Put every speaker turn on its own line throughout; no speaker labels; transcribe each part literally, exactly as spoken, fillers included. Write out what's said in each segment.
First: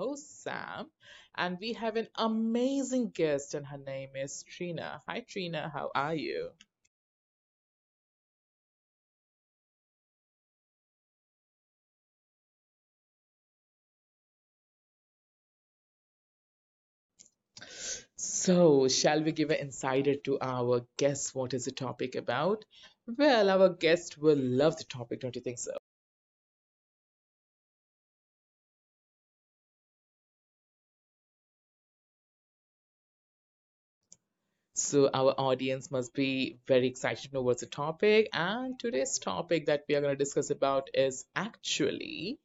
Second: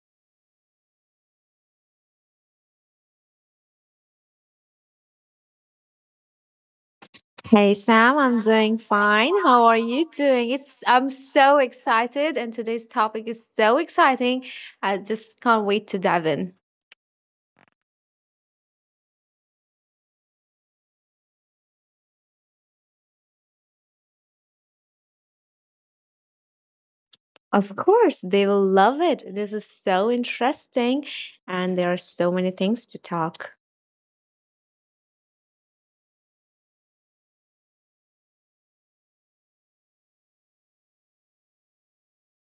host, Sam. And we have an amazing guest, and her name is Trina. Hi, Trina, how are you?
Hey Sam, I'm doing fine. How are you doing? It's I'm so excited and today's topic is so exciting. I just can't wait to dive in.
So, shall we give an insider to our guest? What is the topic about? Well, our guest will love the topic, don't you think so?
Of course, they will love it. This is so interesting and there are so many things to talk.
So our audience must be very excited to know what's the topic. And today's topic that we are going to discuss about is actually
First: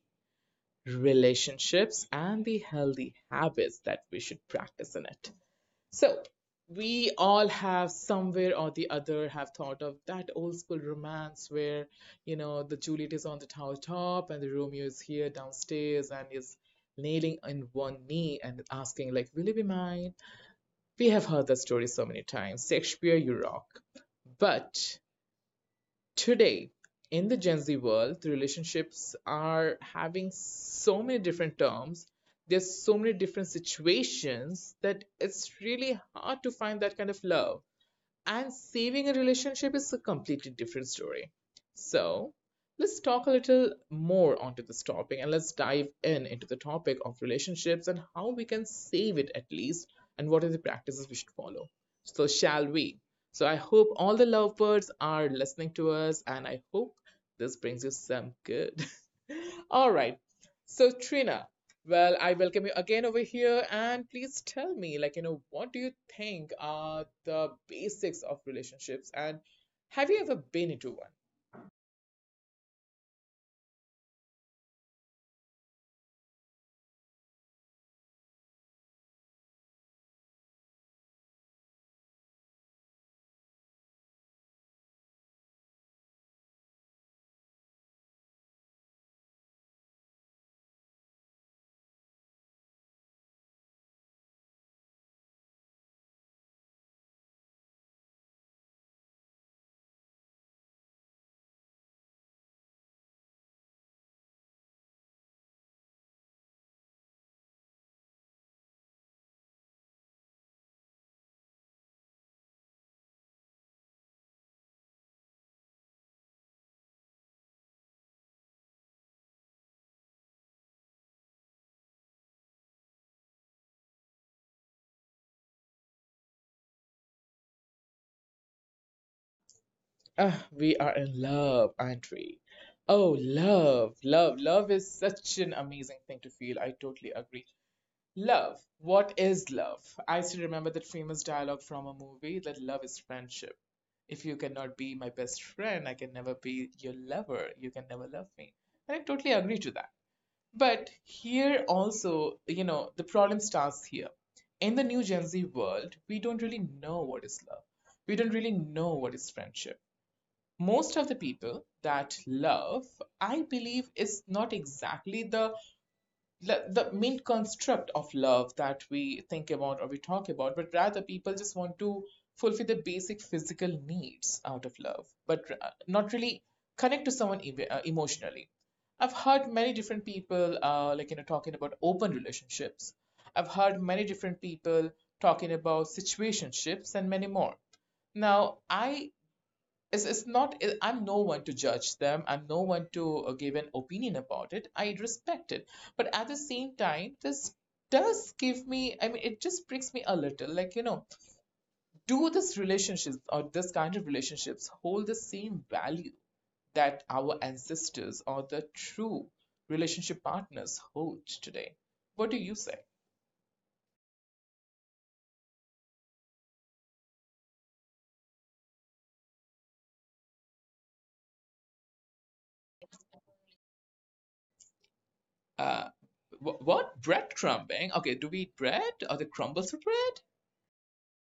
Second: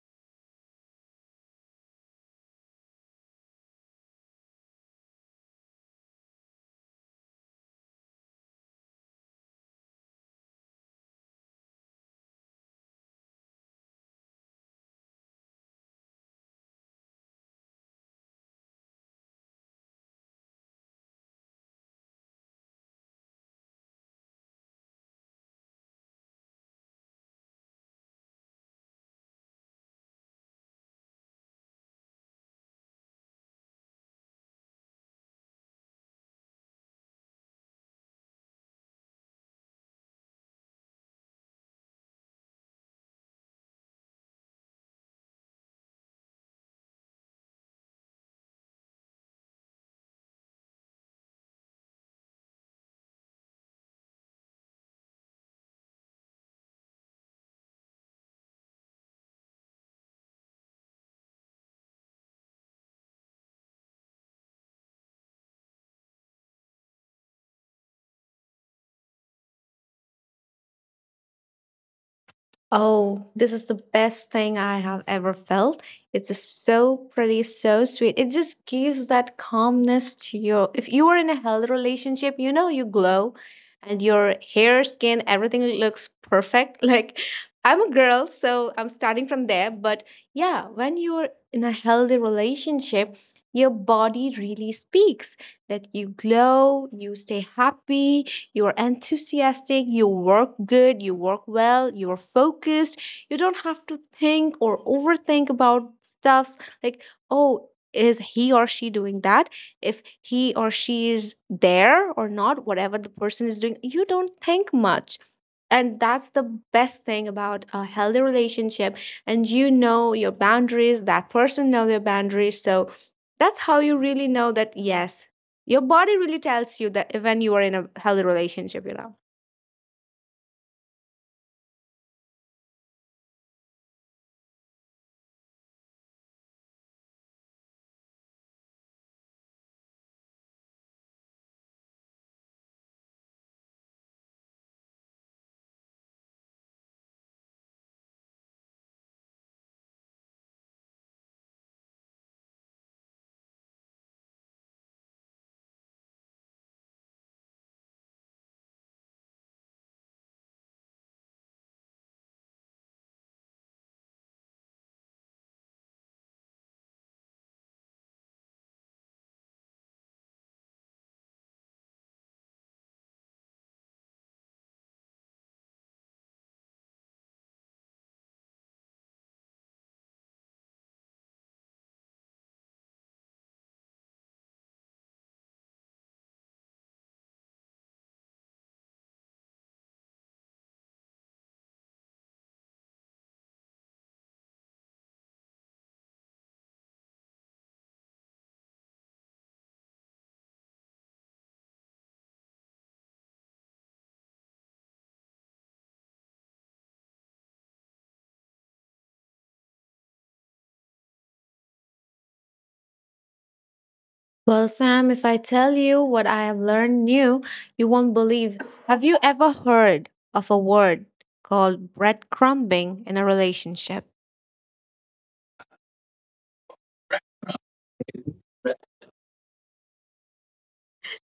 relationships and the healthy habits that we should practice in it. So we all have somewhere or the other have thought of that old school romance where, you know, the Juliet is on the tower top and the Romeo is here downstairs and is nailing on one knee and asking like, will you be mine? We have heard that story so many times. Shakespeare, you rock. But today, in the Gen Z world, the relationships are having so many different terms. There's so many different situations that it's really hard to find that kind of love, and saving a relationship is a completely different story. So, let's talk a little more onto this topic and let's dive in into the topic of relationships and how we can save it at least, and what are the practices we should follow. So, shall we? So, I hope all the lovebirds are listening to us and I hope this brings you some good. All right. So Trina, well, I welcome you again over here, and please tell me, like, you know, what do you think are the basics of relationships, and have you ever been into one?
Oh, this is the best thing I have ever felt. It's just so pretty, so sweet. It just gives that calmness to your. If you are in a healthy relationship, you know you glow and your hair, skin, everything looks perfect. Like I'm a girl, so I'm starting from there. But yeah, when you're in a healthy relationship, your body really speaks that you glow, you stay happy, you're enthusiastic, you work good, you work well, you're focused. You don't have to think or overthink about stuffs like, oh, is he or she doing that? If he or she is there or not, whatever the person is doing, you don't think much. And that's the best thing about a healthy relationship. And you know your boundaries, that person know their boundaries. So that's how you really know that yes, your body really tells you that when you are in a healthy relationship, you know.
Ah, we are in love, aren't we? Oh, love, love, love is such an amazing thing to feel. I totally agree. Love. What is love? I still remember that famous dialogue from a movie that love is friendship. If you cannot be my best friend, I can never be your lover. You can never love me. And I totally agree to that. But here also, you know, the problem starts here. In the new Gen Z world, we don't really know what is love. We don't really know what is friendship. Most of the people that love, I believe, is not exactly the the, the main construct of love that we think about or we talk about, but rather people just want to fulfill the basic physical needs out of love, but uh, not really connect to someone uh, emotionally. I've heard many different people, uh, like, you know, talking about open relationships. I've heard many different people talking about situationships and many more. Now, I it's, it's not it- I'm no one to judge them. I'm no one to uh, give an opinion about it. I respect it, but at the same time, this does give me, I mean, it just pricks me a little, like, you know, do this relationships or this kind of relationships hold the same value that our ancestors or the true relationship partners hold today? What do you say?
Well, Sam, if I tell you what I have learned new, you won't believe. Have you ever heard of a word called breadcrumbing in a relationship?
Uh, wh- what bread crumbing? Okay, do we eat bread or the crumbles of bread?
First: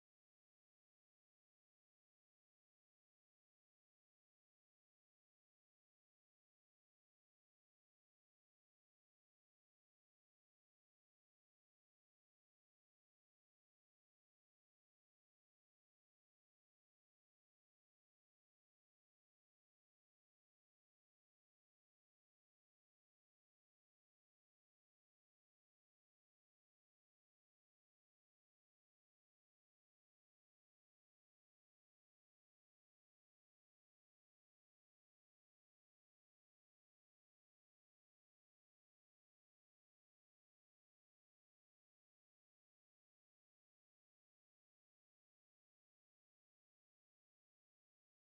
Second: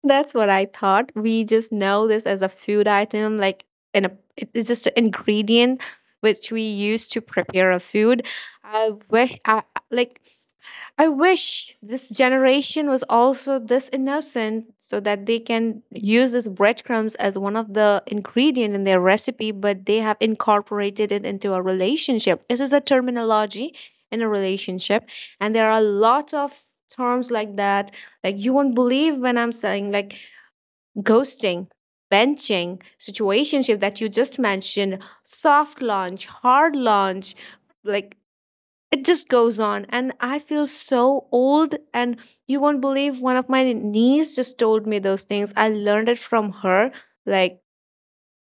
That's what I thought. We just know this as a food item, like in a, it- it's just an ingredient which we use to prepare a food. I wish, I, I- like, I wish this generation was also this innocent, so that they can use this breadcrumbs as one of the ingredient in their recipe, but they have incorporated it into a relationship. This is a terminology in a relationship, and there are a lot of terms like that like you won't believe when I'm saying like ghosting, benching, situationship that you just mentioned, soft launch, hard launch, like it just goes on. And I feel so old. And you won't believe one of my niece just told me those things. I learned it from her. Like,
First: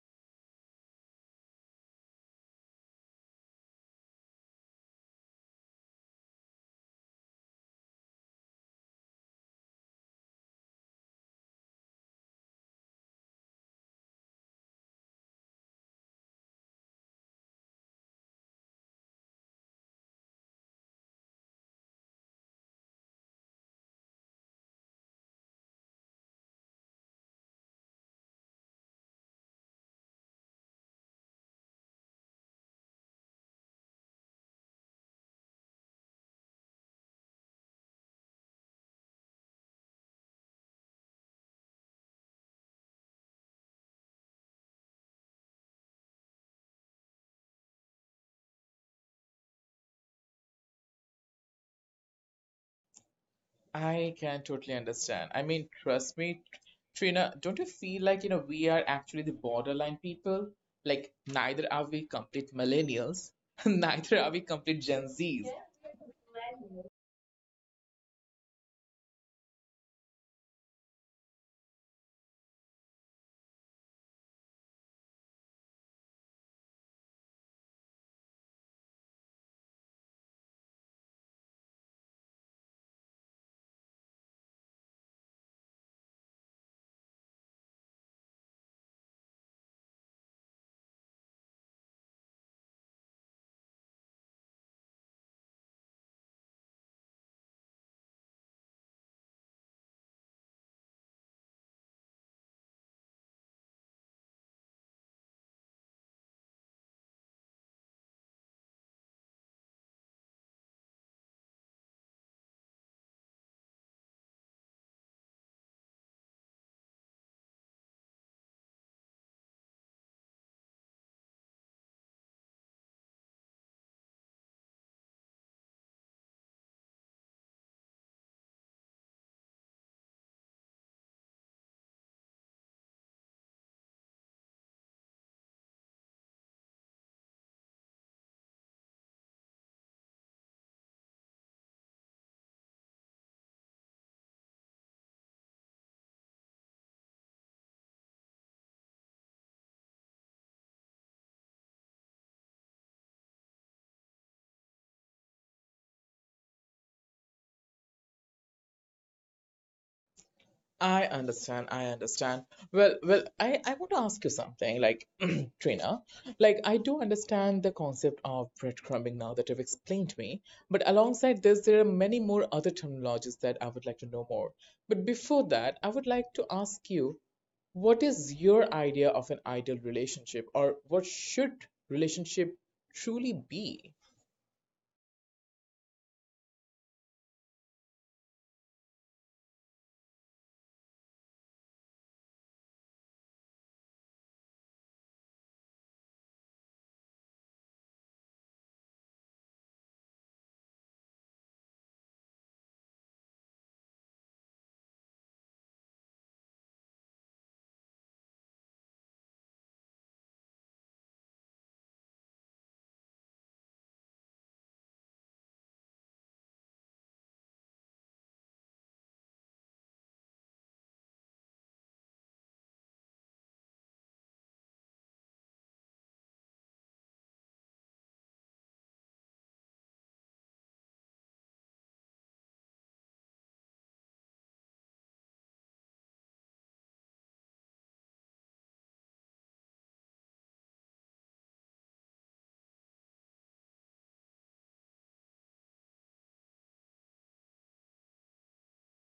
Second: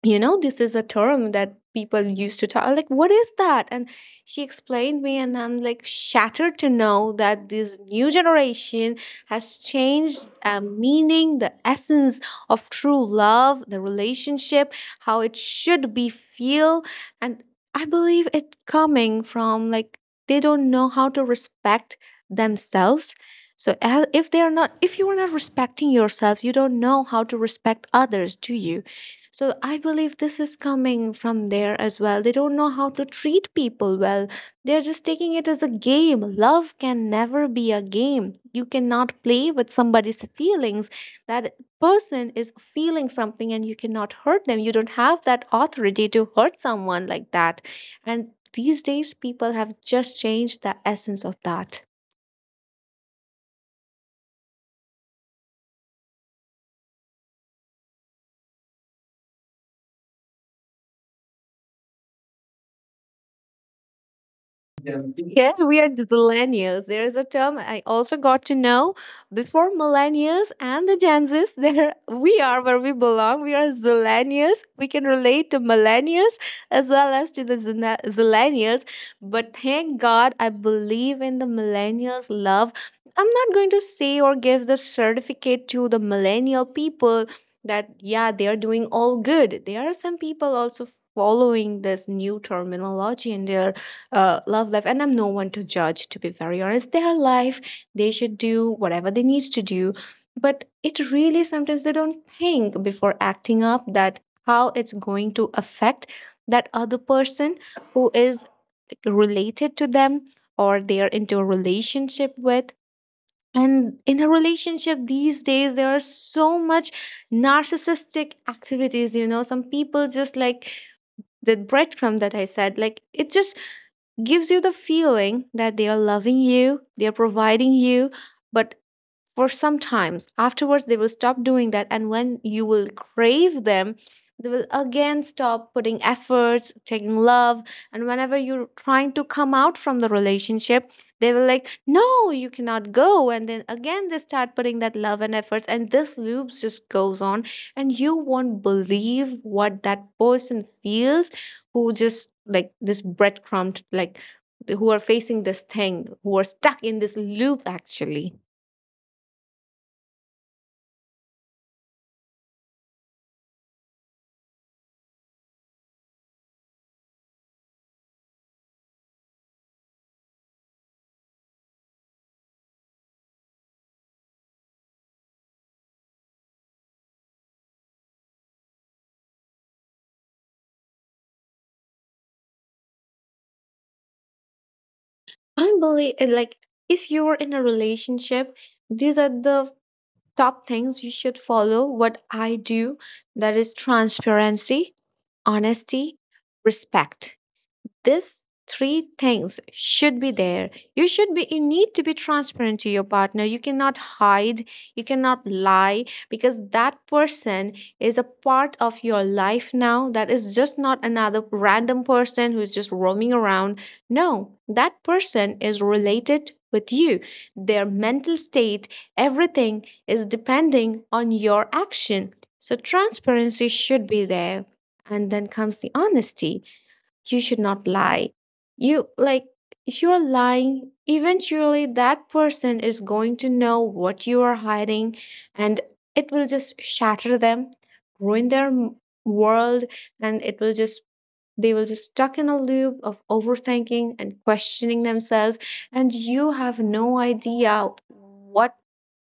you know this is a term that people used to talk like what is that and she explained me and I'm like shattered to know that this new generation has changed uh, meaning the essence of true love the relationship how it should be feel and I believe it coming from like they don't know how to respect themselves so as, if they are not if you are not respecting yourself you don't know how to respect others do you so I believe this is coming from there as well. They don't know how to treat people well. They're just taking it as a game. Love can never be a game. You cannot play with somebody's feelings. That person is feeling something and you cannot hurt them. You don't have that authority to hurt someone like that. And these days, people have just changed the essence of that.
I can totally understand. I mean, trust me, Trina, don't you feel like, you know, we are actually the borderline people? Like, neither are we complete millennials, neither are we complete Gen Zs.
Yes, we are the millennials. There is a term I also got to know before millennials and the Gen Zs. There we are where we belong. We are zillennials. We can relate to millennials as well as to the zina- zillennials. But thank God, I believe in the millennials' love. I'm not going to say or give the certificate to the millennial people that yeah they are doing all good. There are some people also following this new terminology and they are uh, love life and I'm no one to judge to be very honest their life they should do whatever they need to do but it really sometimes they don't think before acting up that how it's going to affect that other person who is related to them or they are into a relationship with and in a relationship these days there are so much narcissistic activities you know some people just like the breadcrumb that I said like it just gives you the feeling that they are loving you, they are providing you, but for some times afterwards they will stop doing that and when you will crave them they will again stop putting efforts taking love and whenever you're trying to come out from the relationship they will like no you cannot go and then again they start putting that love and efforts and this loop just goes on and you won't believe what that person feels who just like this breadcrumb like who are facing this thing who are stuck in this loop actually
I understand. I understand. Well, well, I, I want to ask you something, like, Trina. Like, I do understand the concept of breadcrumbing now that you've explained to me, but alongside this, there are many more other terminologies that I would like to know more. But before that, I would like to ask you, what is your idea of an ideal relationship, or what should relationship truly be?
I'm believe uh, like if you're in a relationship, these are the top things you should follow. What I do that is transparency, honesty, respect. These three things should be there. You should be, you need to be transparent to your partner. You cannot hide, you cannot lie because that person is a part of your life now. That is just not another random person who is just roaming around. No, that person is related with you. Their mental state, everything is depending on your action. So transparency should be there. And then comes the honesty. You should not lie. You like if you're lying, eventually that person is going to know what you are hiding and it will just shatter them, ruin their m- world and it will just they will just stuck in a loop of overthinking and questioning themselves, and you have no idea what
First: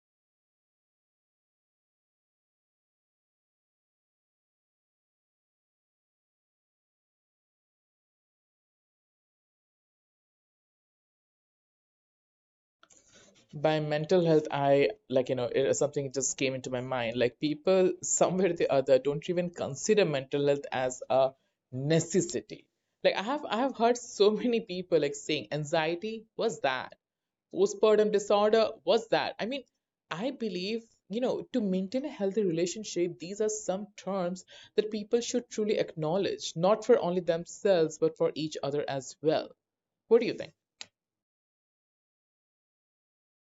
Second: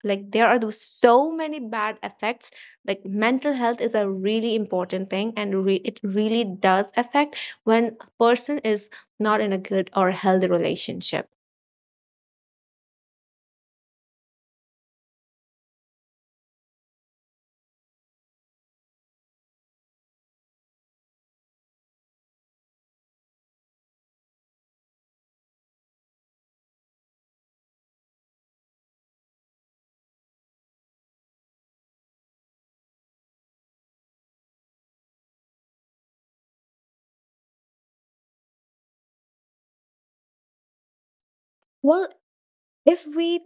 like there are those so many bad effects like mental health is a really important thing and re- it really does affect when a person is not in a good or healthy relationship.
By mental health, I, like, you know, it is something just came into my mind. Like, people somewhere or the other don't even consider mental health as a necessity. Like, I have I have heard so many people like saying anxiety was that, postpartum disorder was that. I mean, I believe, you know, to maintain a healthy relationship, these are some terms that people should truly acknowledge, not for only themselves, but for each other as well. What do you think?
Well, if we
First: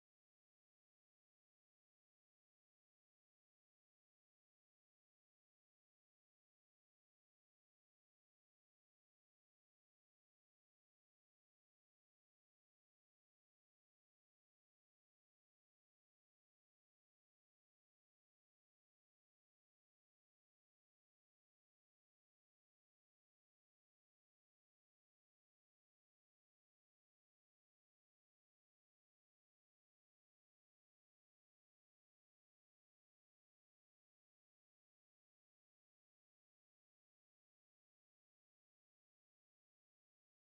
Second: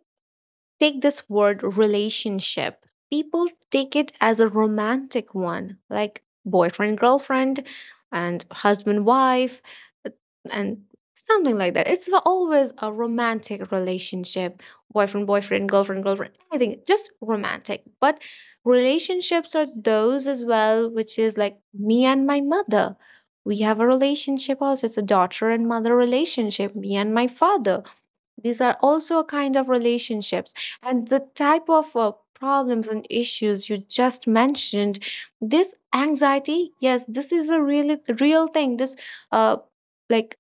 take this word relationship. People take it as a romantic one, like boyfriend, girlfriend, and husband, wife, and something like that. It's always a romantic relationship boyfriend, boyfriend, girlfriend, girlfriend, I think just romantic. But relationships are those as well, which is like me and my mother. We have a relationship also. It's a daughter and mother relationship, me and my father these are also a kind of relationships, and the type of uh, problems and issues you just mentioned. This anxiety, yes, this is a really real thing. This, uh, like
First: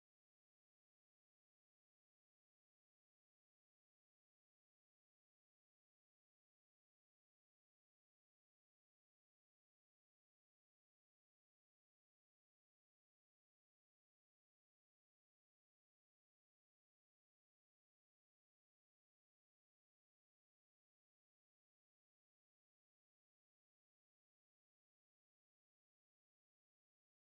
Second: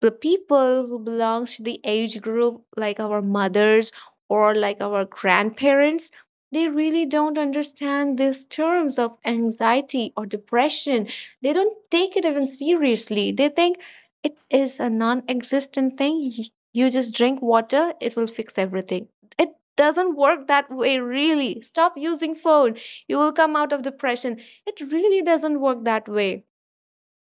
the people who belongs to the age group like our mothers or like our grandparents they really don't understand these terms of anxiety or depression they don't take it even seriously they think it is a non-existent thing you you just drink water it will fix everything it doesn't work that way really stop using phone you will come out of depression it really doesn't work that way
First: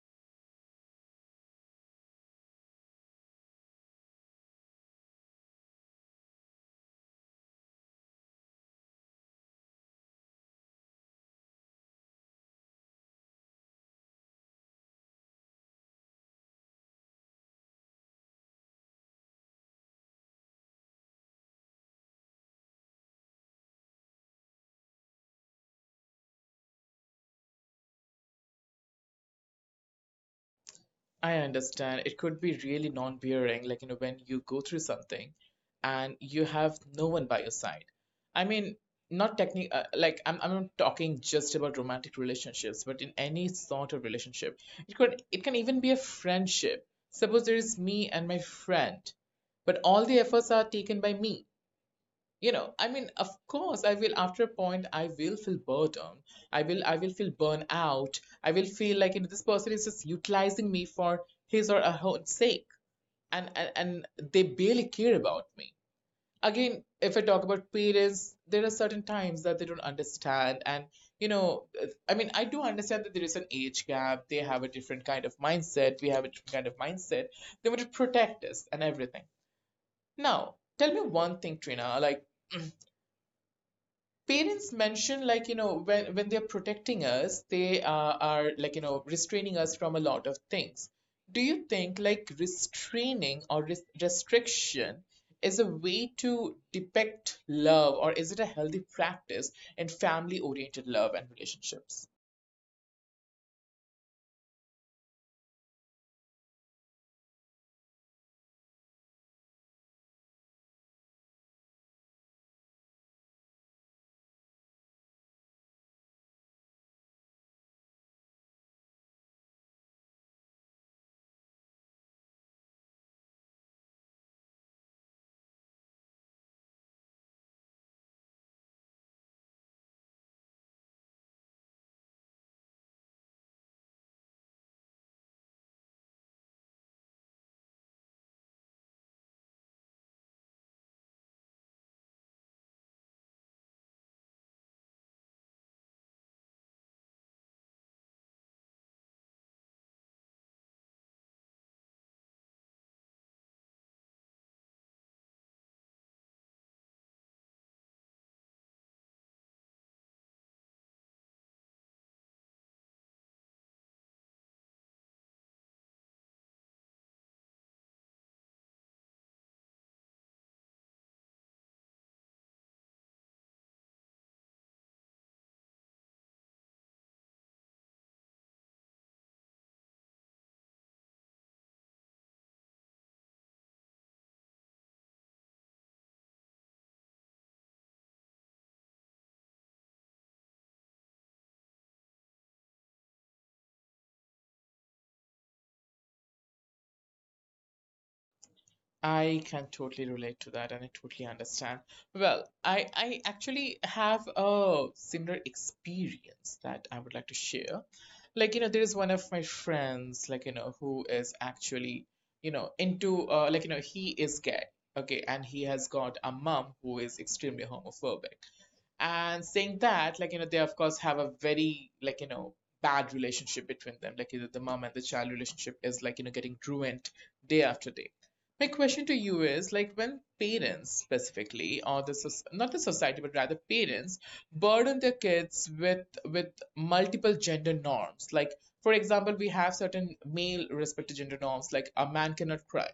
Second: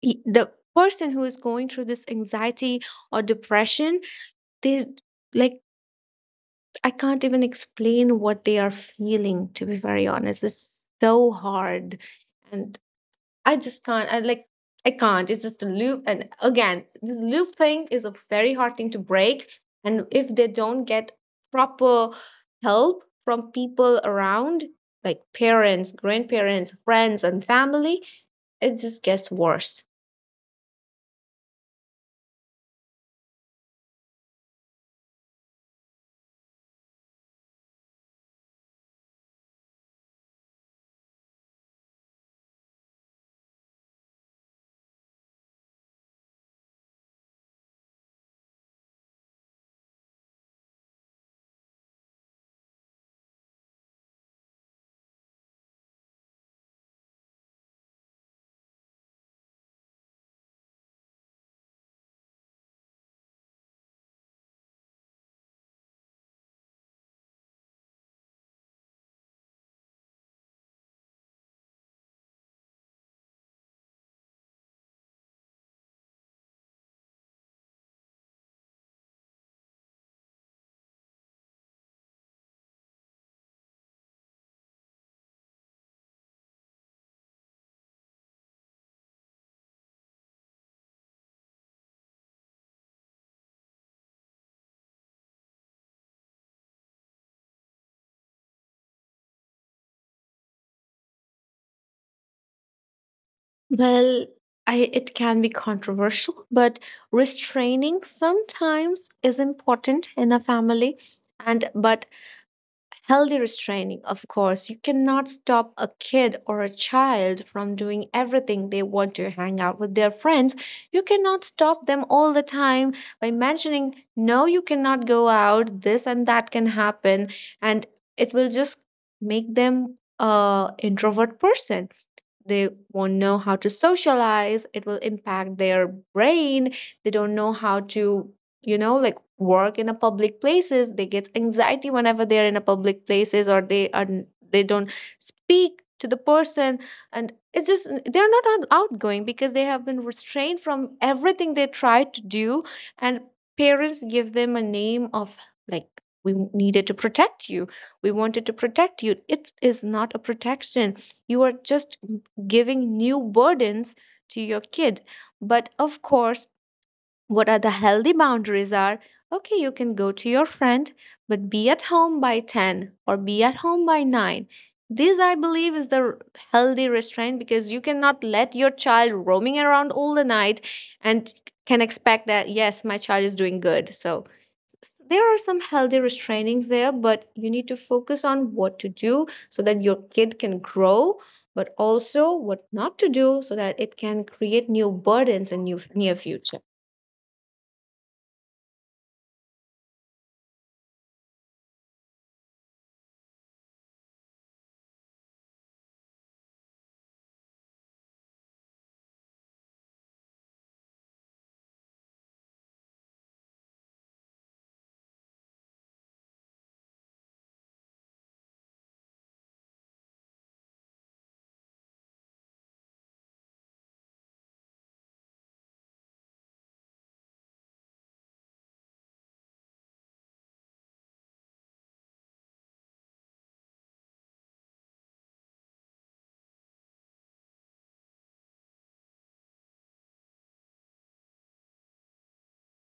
he- the person who is going through this anxiety or depression they like I can't even explain what they are feeling to be very honest it's so hard and i just can't i like I can't it's just a loop and again the loop thing is a very hard thing to break and if they don't get proper help from people around like parents grandparents friends and family it just gets worse.
I understand. It could be really non-bearing, like, you know, when you go through something and you have no one by your side. I mean, not technic uh, like, I'm I'm not talking just about romantic relationships, but in any sort of relationship. It could, it can even be a friendship. Suppose there is me and my friend, but all the efforts are taken by me. You know, I mean, of course I will, after a point I will feel burdened, i will i will feel burnt out, I will feel like, you know, this person is just utilizing me for his or her own sake, and and, and, they barely care about me. Again, if I talk about parents, there are certain times that they don't understand, and, you know, I mean, I do understand that there is an age gap. They have a different kind of mindset, we have a different kind of mindset. They want to protect us and everything. Now tell me one thing, Trina. Like, parents mention, like, you know, when when they're protecting us, they uh, are, like, you know, restraining us from a lot of things. Do you think like restraining or res- restriction is a way to depict love, or is it a healthy practice in family oriented love and relationships?
Well, I, it can be controversial, but restraining sometimes is important in a family and but healthy restraining, of course. You cannot stop a kid or a child from doing everything they want to hang out with their friends. You cannot stop them all the time by mentioning, no, you cannot go out, this and that can happen, and it will just make them a introvert person they won't know how to socialize it will impact their brain they don't know how to you know like work in a public places they get anxiety whenever they're in a public places or they are they don't speak to the person and it's just they're not out- outgoing because they have been restrained from everything they try to do and parents give them a name of like we needed to protect you we wanted to protect you it is not a protection you are just giving new burdens to your kid. But of course, what are the healthy boundaries are okay, you can go to your friend, but be at home by ten or be at home by nine. This, I believe, is the r- healthy restraint because you cannot let your child roaming around all the night and can expect that, yes, my child is doing good. So s- there are some healthy restrainings there, but you need to focus on what to do so that your kid can grow, but also what not to do so that it can create new burdens in new near future.
I can totally relate to that and I totally understand. Well, I, I actually have a similar experience that I would like to share. Like, you know, there is one of my friends, like, you know, who is actually, you know, into, uh, like, you know, he is gay, okay, and he has got a mom who is extremely homophobic. And saying that, like, you know, they of course have a very, like, you know, bad relationship between them. Like, you know, the mom and the child relationship is, like, you know, getting ruined day after day. My question to you is, like, when parents specifically, or the, not the society but rather parents, burden their kids with with multiple gender norms, like, for example, we have certain male respected gender norms like a man cannot cry,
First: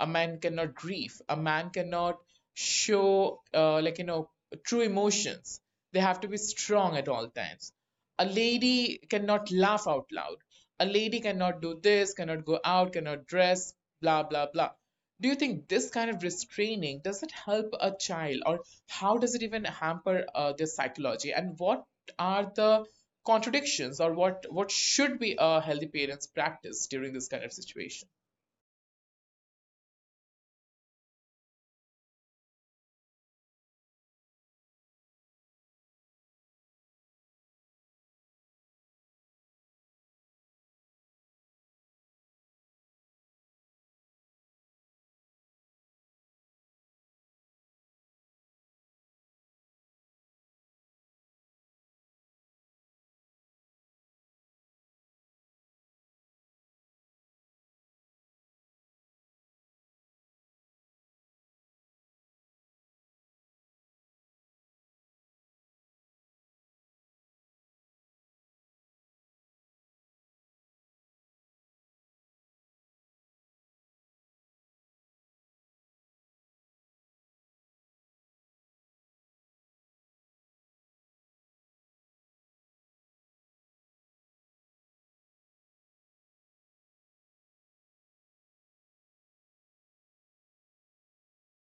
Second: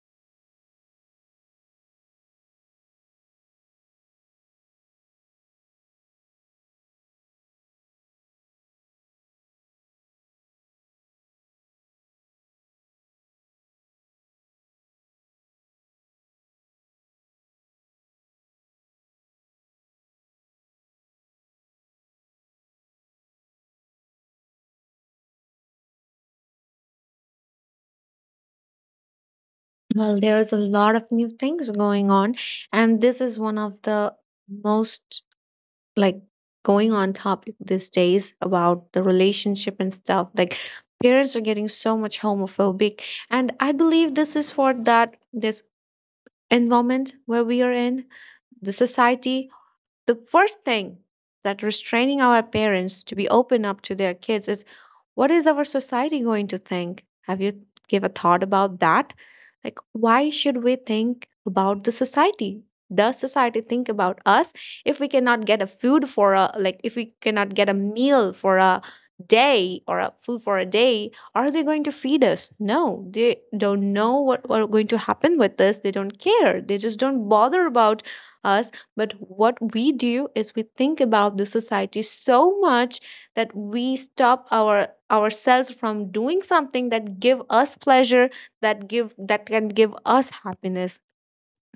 a man cannot grieve, a man cannot show, uh, like, you know, true emotions, they have to be strong at all times, a lady cannot laugh out loud, a lady cannot do this, cannot go out, cannot dress, blah blah blah. Do you think this kind of restraining, does it help a child, or how does it even hamper uh, their psychology, and what are the contradictions, or what what should be a healthy parents practice during this kind of situation?
Well, there is a lot of new things going on, and this is one of the most like going on topic these days about the relationship and stuff. Like parents are getting so much homophobic, and I believe this is for that this environment where we are in, the society, the first thing that restraining our parents to be open up to their kids is what is our society going to think. Have you give a thought about that? Like why should we think about the society? Does society think about us? If we cannot get a food for a, like if we cannot get a meal for a day or a food for a day, are they going to feed us? No, they don't know what what going to happen with us. They don't care, they just don't bother about us. But what we do is we think about the society so much that we stop our ourselves from doing something that give us pleasure, that give, that can give us happiness.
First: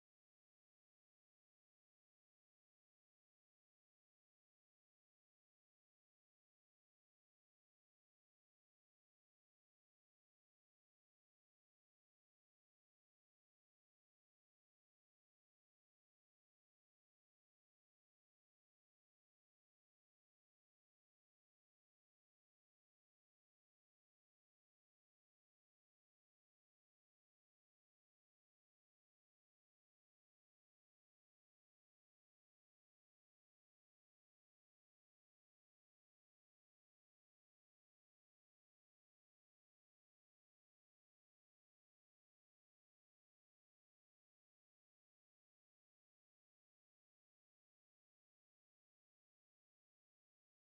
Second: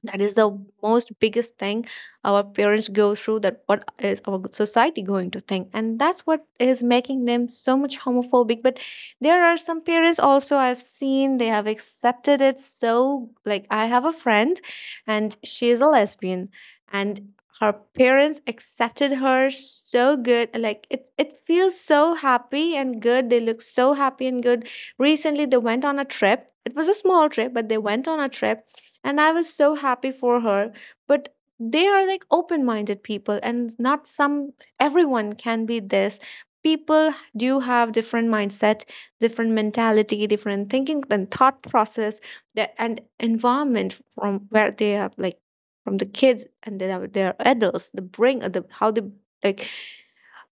That is the most biggest thing our parents go through, that what is our society going to think, and that's what is making them so much homophobic. But there are some parents also, I've seen they have accepted it. So like I have a friend, and she is a lesbian, and her parents accepted her so good. Like it, it feels so happy and good, they look so happy and good. Recently they went on a trip, it was a small trip but they went on a trip, and I was so happy for her. But they are like open minded people, and not some, everyone can be this. People do have different mindset, different mentality, different thinking and thought process, that and environment from where they have, like from the kids and then have their adults, the bring the how they, like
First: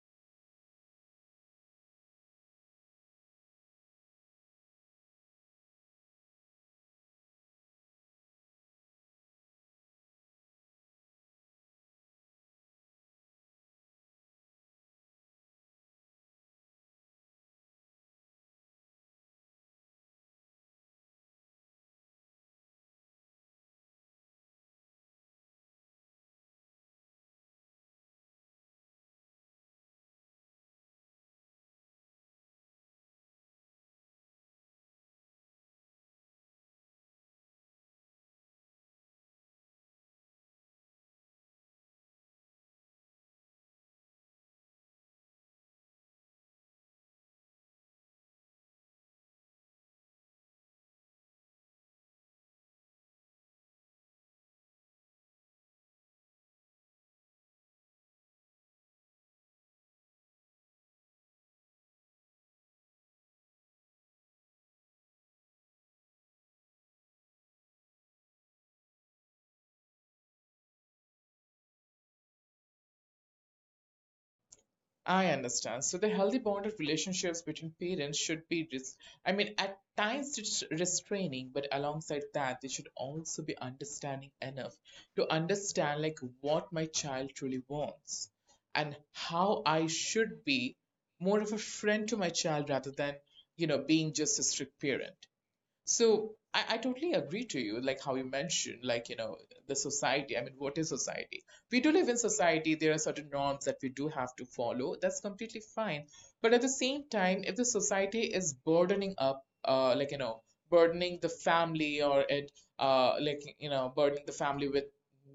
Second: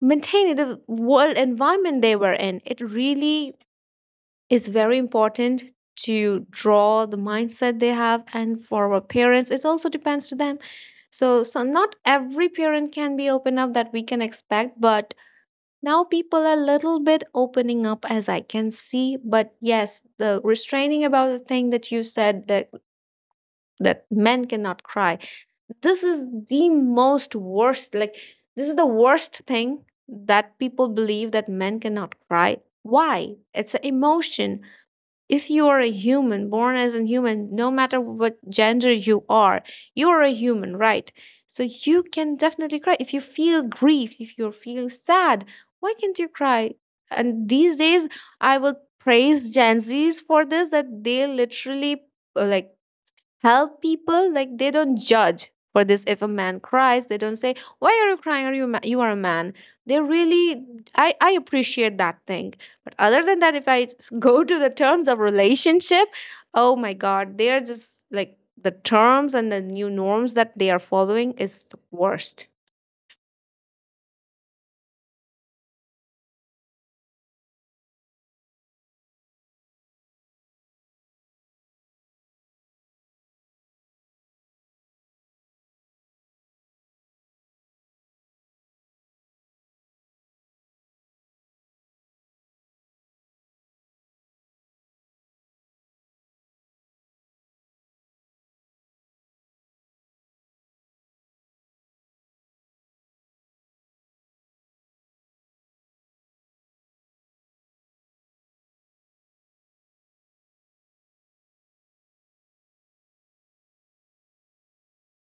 maintaining the world environment they were in. It really, it's very important to draw the mindset they have, and for our parents it also depends to them. So so not every parent can be open up that we can expect, but now people are a little bit opening up as I can see. But yes, the restraining about the thing that you said, that that men cannot cry, this is the most worst, like this is the worst thing that people believe, that men cannot cry. Why? It's an emotion. If you are a human, born as a human, no matter what gender you are, you are a human, right? So you can definitely cry. If you feel grief, if you're feeling sad, why can't you cry? And these days, I will praise gen Z's for this, that they literally uh, like help people. Like they don't judge for this. If a man cries, they don't say why are you crying, are you ma-, you are a man. They really, i i appreciate that thing. But other than that, if I s- go to the terms of relationship, oh my god, they are just like, the terms and the new norms that they are following is the worst.
I understand. So the healthy bonded relationships between parents should be, res- I mean, at times it's restraining, but alongside that, they should also be understanding enough to understand like what my child truly wants and how I should be more of a friend to my child rather than, you know, being just a strict parent. So I, I totally agree to you, like how you mentioned, like, you know, the society. I mean, what is society? We do live in society. There are certain norms that we do have to follow. That's completely fine. But at the same time, if the society is burdening up, uh, like, you know, burdening the family, or it, uh, like, you know, burdening the family with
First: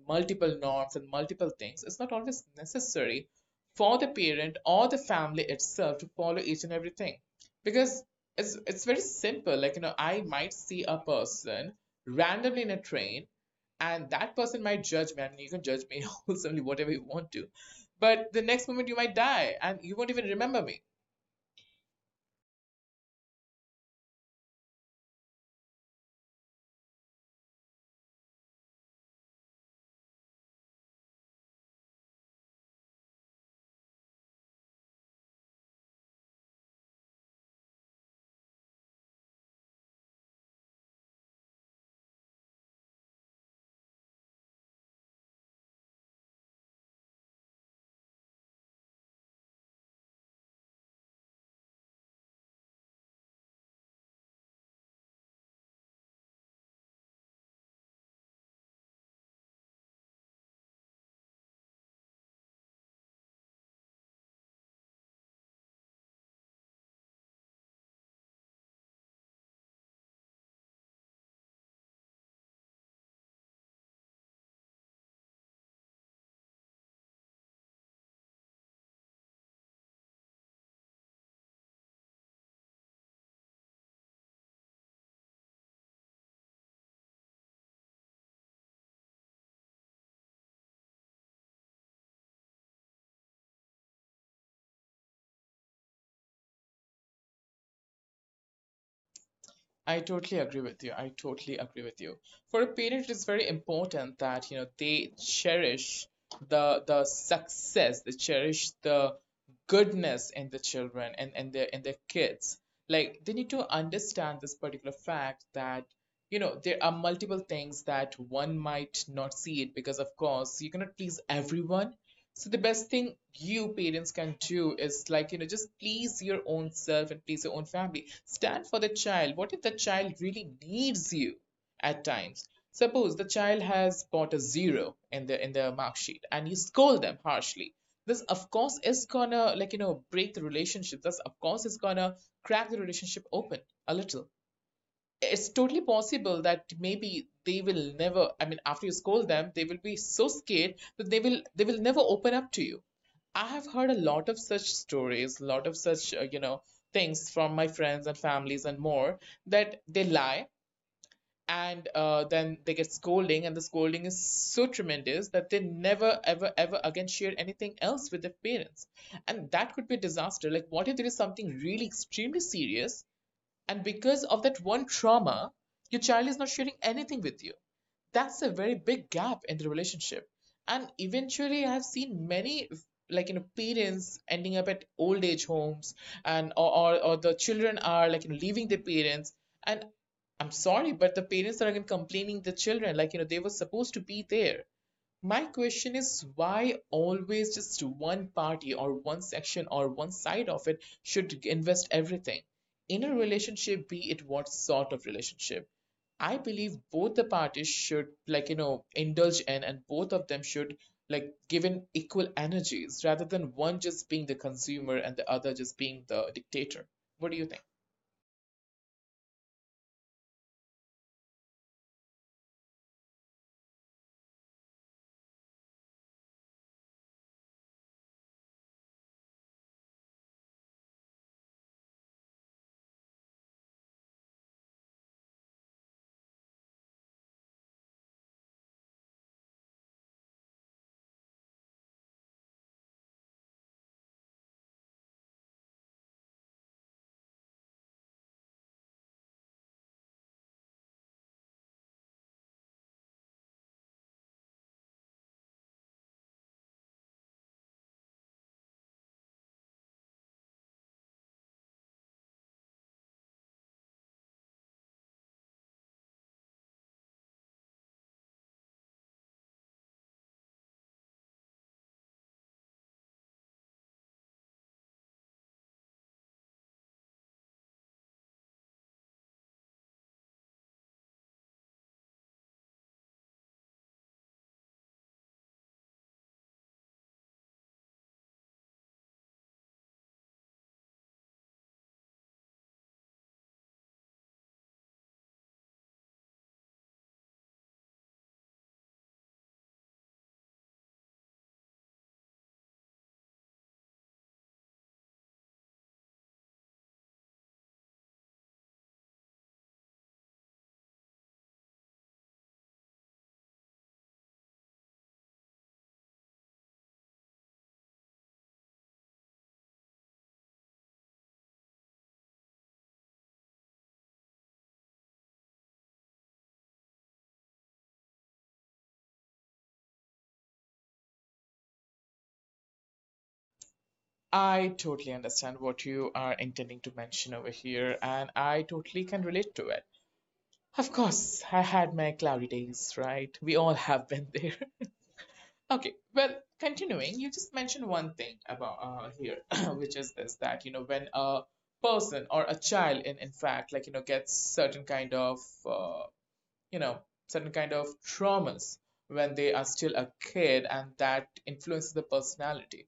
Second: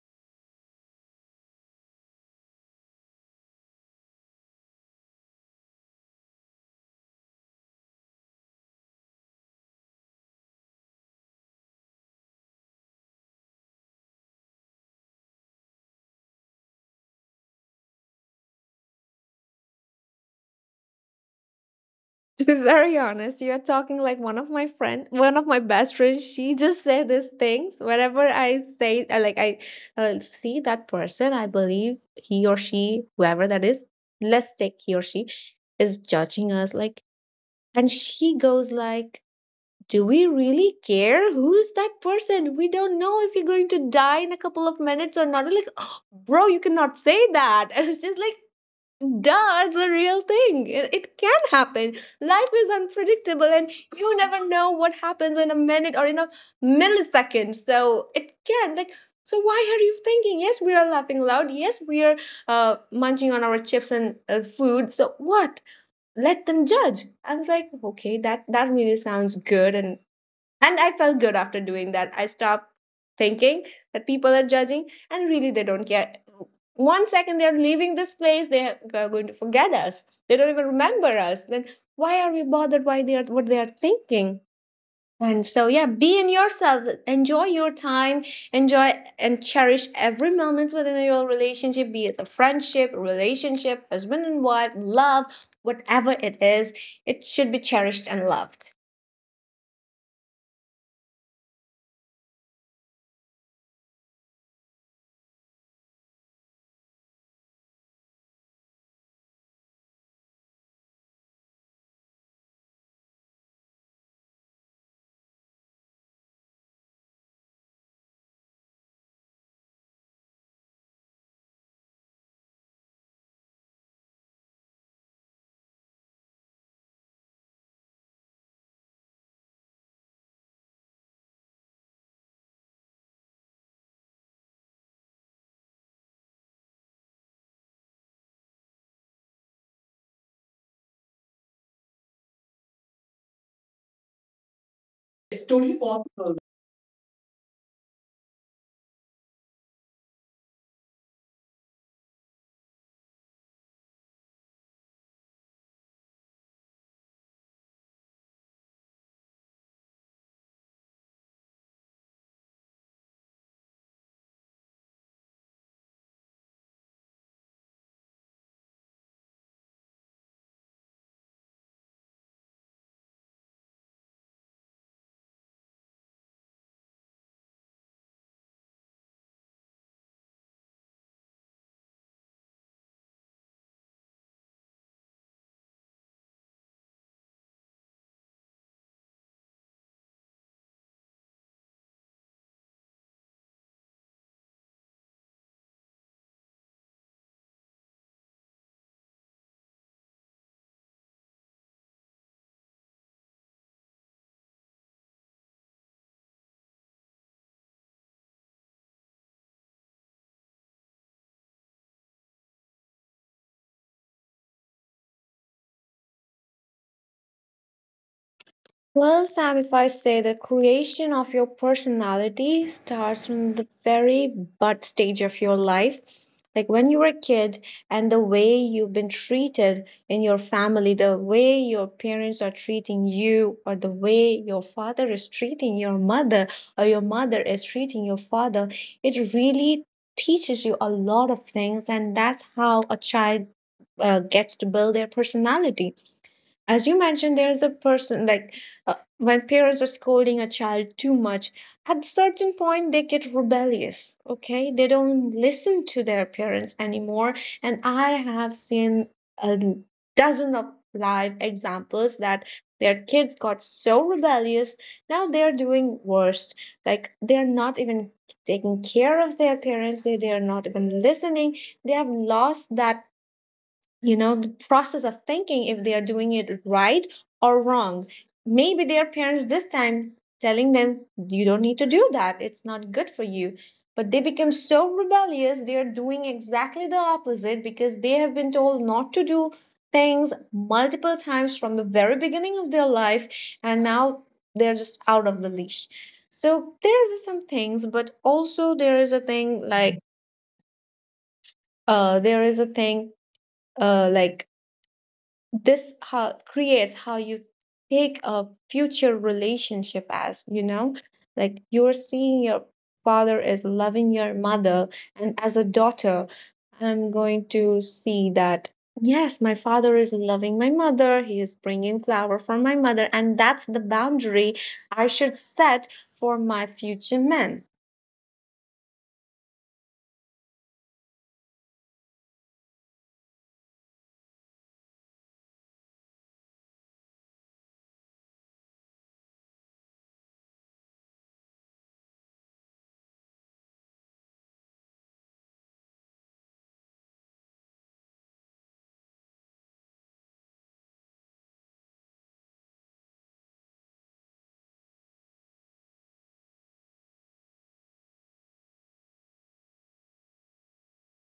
multiple norms and multiple things, it's not always necessary for the parent or the family itself to follow each and everything, because it's it's very simple. Like, you know, I might see a person randomly in a train, and that person might judge me, and you can judge me, wholesomely, whatever you want to, but the next moment you might die and you won't even remember me.
To be very honest, you're talking like one of my friend, one of my best friends. She just said these things whenever I say, uh, like I uh, see that person, I believe he or she, whoever that is, let's take he or she, is judging us. Like, and she goes like, "Do we really care who's that person? We don't know if you're going to die in a couple of minutes or not." I'm like, "Oh, bro, you cannot say that." And it's just like, duh, it's a real thing. It, it can happen. Life is unpredictable, and you never know what happens in a minute or in a millisecond. So it can, like. So why are you thinking? Yes, we are laughing loud. Yes, we are uh, munching on our chips and uh, food. So what? Let them judge. I was like, okay, that that really sounds good, and and I felt good after doing that. I stopped thinking that people are judging, and really they don't care. One second they're leaving this place, they are going to forget us. They don't even remember us. Then why are we bothered, why they are, what they are thinking? And so yeah, be in yourself, enjoy your time, enjoy and cherish every moment within your relationship, be it a friendship, relationship, husband and wife, love, whatever it is, it should be cherished and loved.
I totally agree with you. I totally agree with you. For a parent, it is very important that, you know, they cherish the the success, they cherish the goodness in the children, and, and their and their kids. Like, they need to understand this particular fact that, you know, there are multiple things that one might not see it, because of course you cannot please everyone. So the best thing you parents can do is, like, you know, just please your own self and please your own family, stand for the child, what if the child really needs you at times. Suppose the child has got a zero in the in the mark sheet and you scold them harshly. This of course is gonna, like, you know, break the relationship. This of course is gonna crack the relationship open a little. It's totally
It's
possible
totally
that
possible.
maybe they will never I mean after you scold them, they will be so scared that they will they will never open up to you. I have heard a lot of such stories, a lot of such, uh, you know, things from my friends and families and more that they lie and uh, then they get scolding and the scolding is so tremendous that they never ever ever again share anything else with their parents, and that could be a disaster. Like what if there is something really extremely serious and because of that one trauma, your child is not sharing anything with you. That's a very big gap in the relationship. And eventually, I've seen many, like, you know, parents ending up at old age homes and, or, or, or the children are, like, you know, leaving their parents. And I'm sorry, but the parents are again complaining the children, like, you know, they were supposed to be there. My question is, why always just one party or one section or one side of it should invest everything? In a relationship, be it what sort of relationship, I believe both the parties should, like, you know, indulge in, and both of them should, like, given equal energies rather than one just being the consumer and the other just being the dictator. What do you think?
Well, Sam, if I say, the creation of your personality starts from the very butt stage of your life, like when you were a kid, and the way you've been treated in your family, the way your parents are treating you, or the way your father is treating your mother, or your mother is treating your father, it really teaches you a lot of things, and that's how a child uh, gets to build their personality. As you mentioned, there's a person, like uh, when parents are scolding a child too much, at a certain point they get rebellious. Okay, they don't listen to their parents anymore. And I have seen a dozen of live examples that their kids got so rebellious, now they're doing worse. Like they're not even taking care of their parents, they, they're not even listening. They have lost that, you know, the process of thinking if they are doing it right or wrong. Maybe their parents this time telling them you don't need to do that, it's not good for you, but they become so rebellious, they are doing exactly the opposite because they have been told not to do things multiple times from the very beginning of their life, and now they're just out of the leash. So there's some things, but also there is a thing, like uh there is a thing uh like, this how creates how you take a future relationship. As you know, like you're seeing your father is loving your mother, and as a daughter, I'm going to see that yes, my father is loving my mother, he is bringing flower for my mother, and that's the boundary I should set for my future men.
I totally understand what you are intending to mention over here, and I totally can relate to it. Of course, I had my cloudy days, right? We all have been there. Okay, well, continuing, you just mentioned one thing about uh, here, which is this that, you know, when a person or a child, in, in fact, like, you know, gets certain kind of, uh, you know, certain kind of traumas when they are still a kid, and that influences the personality.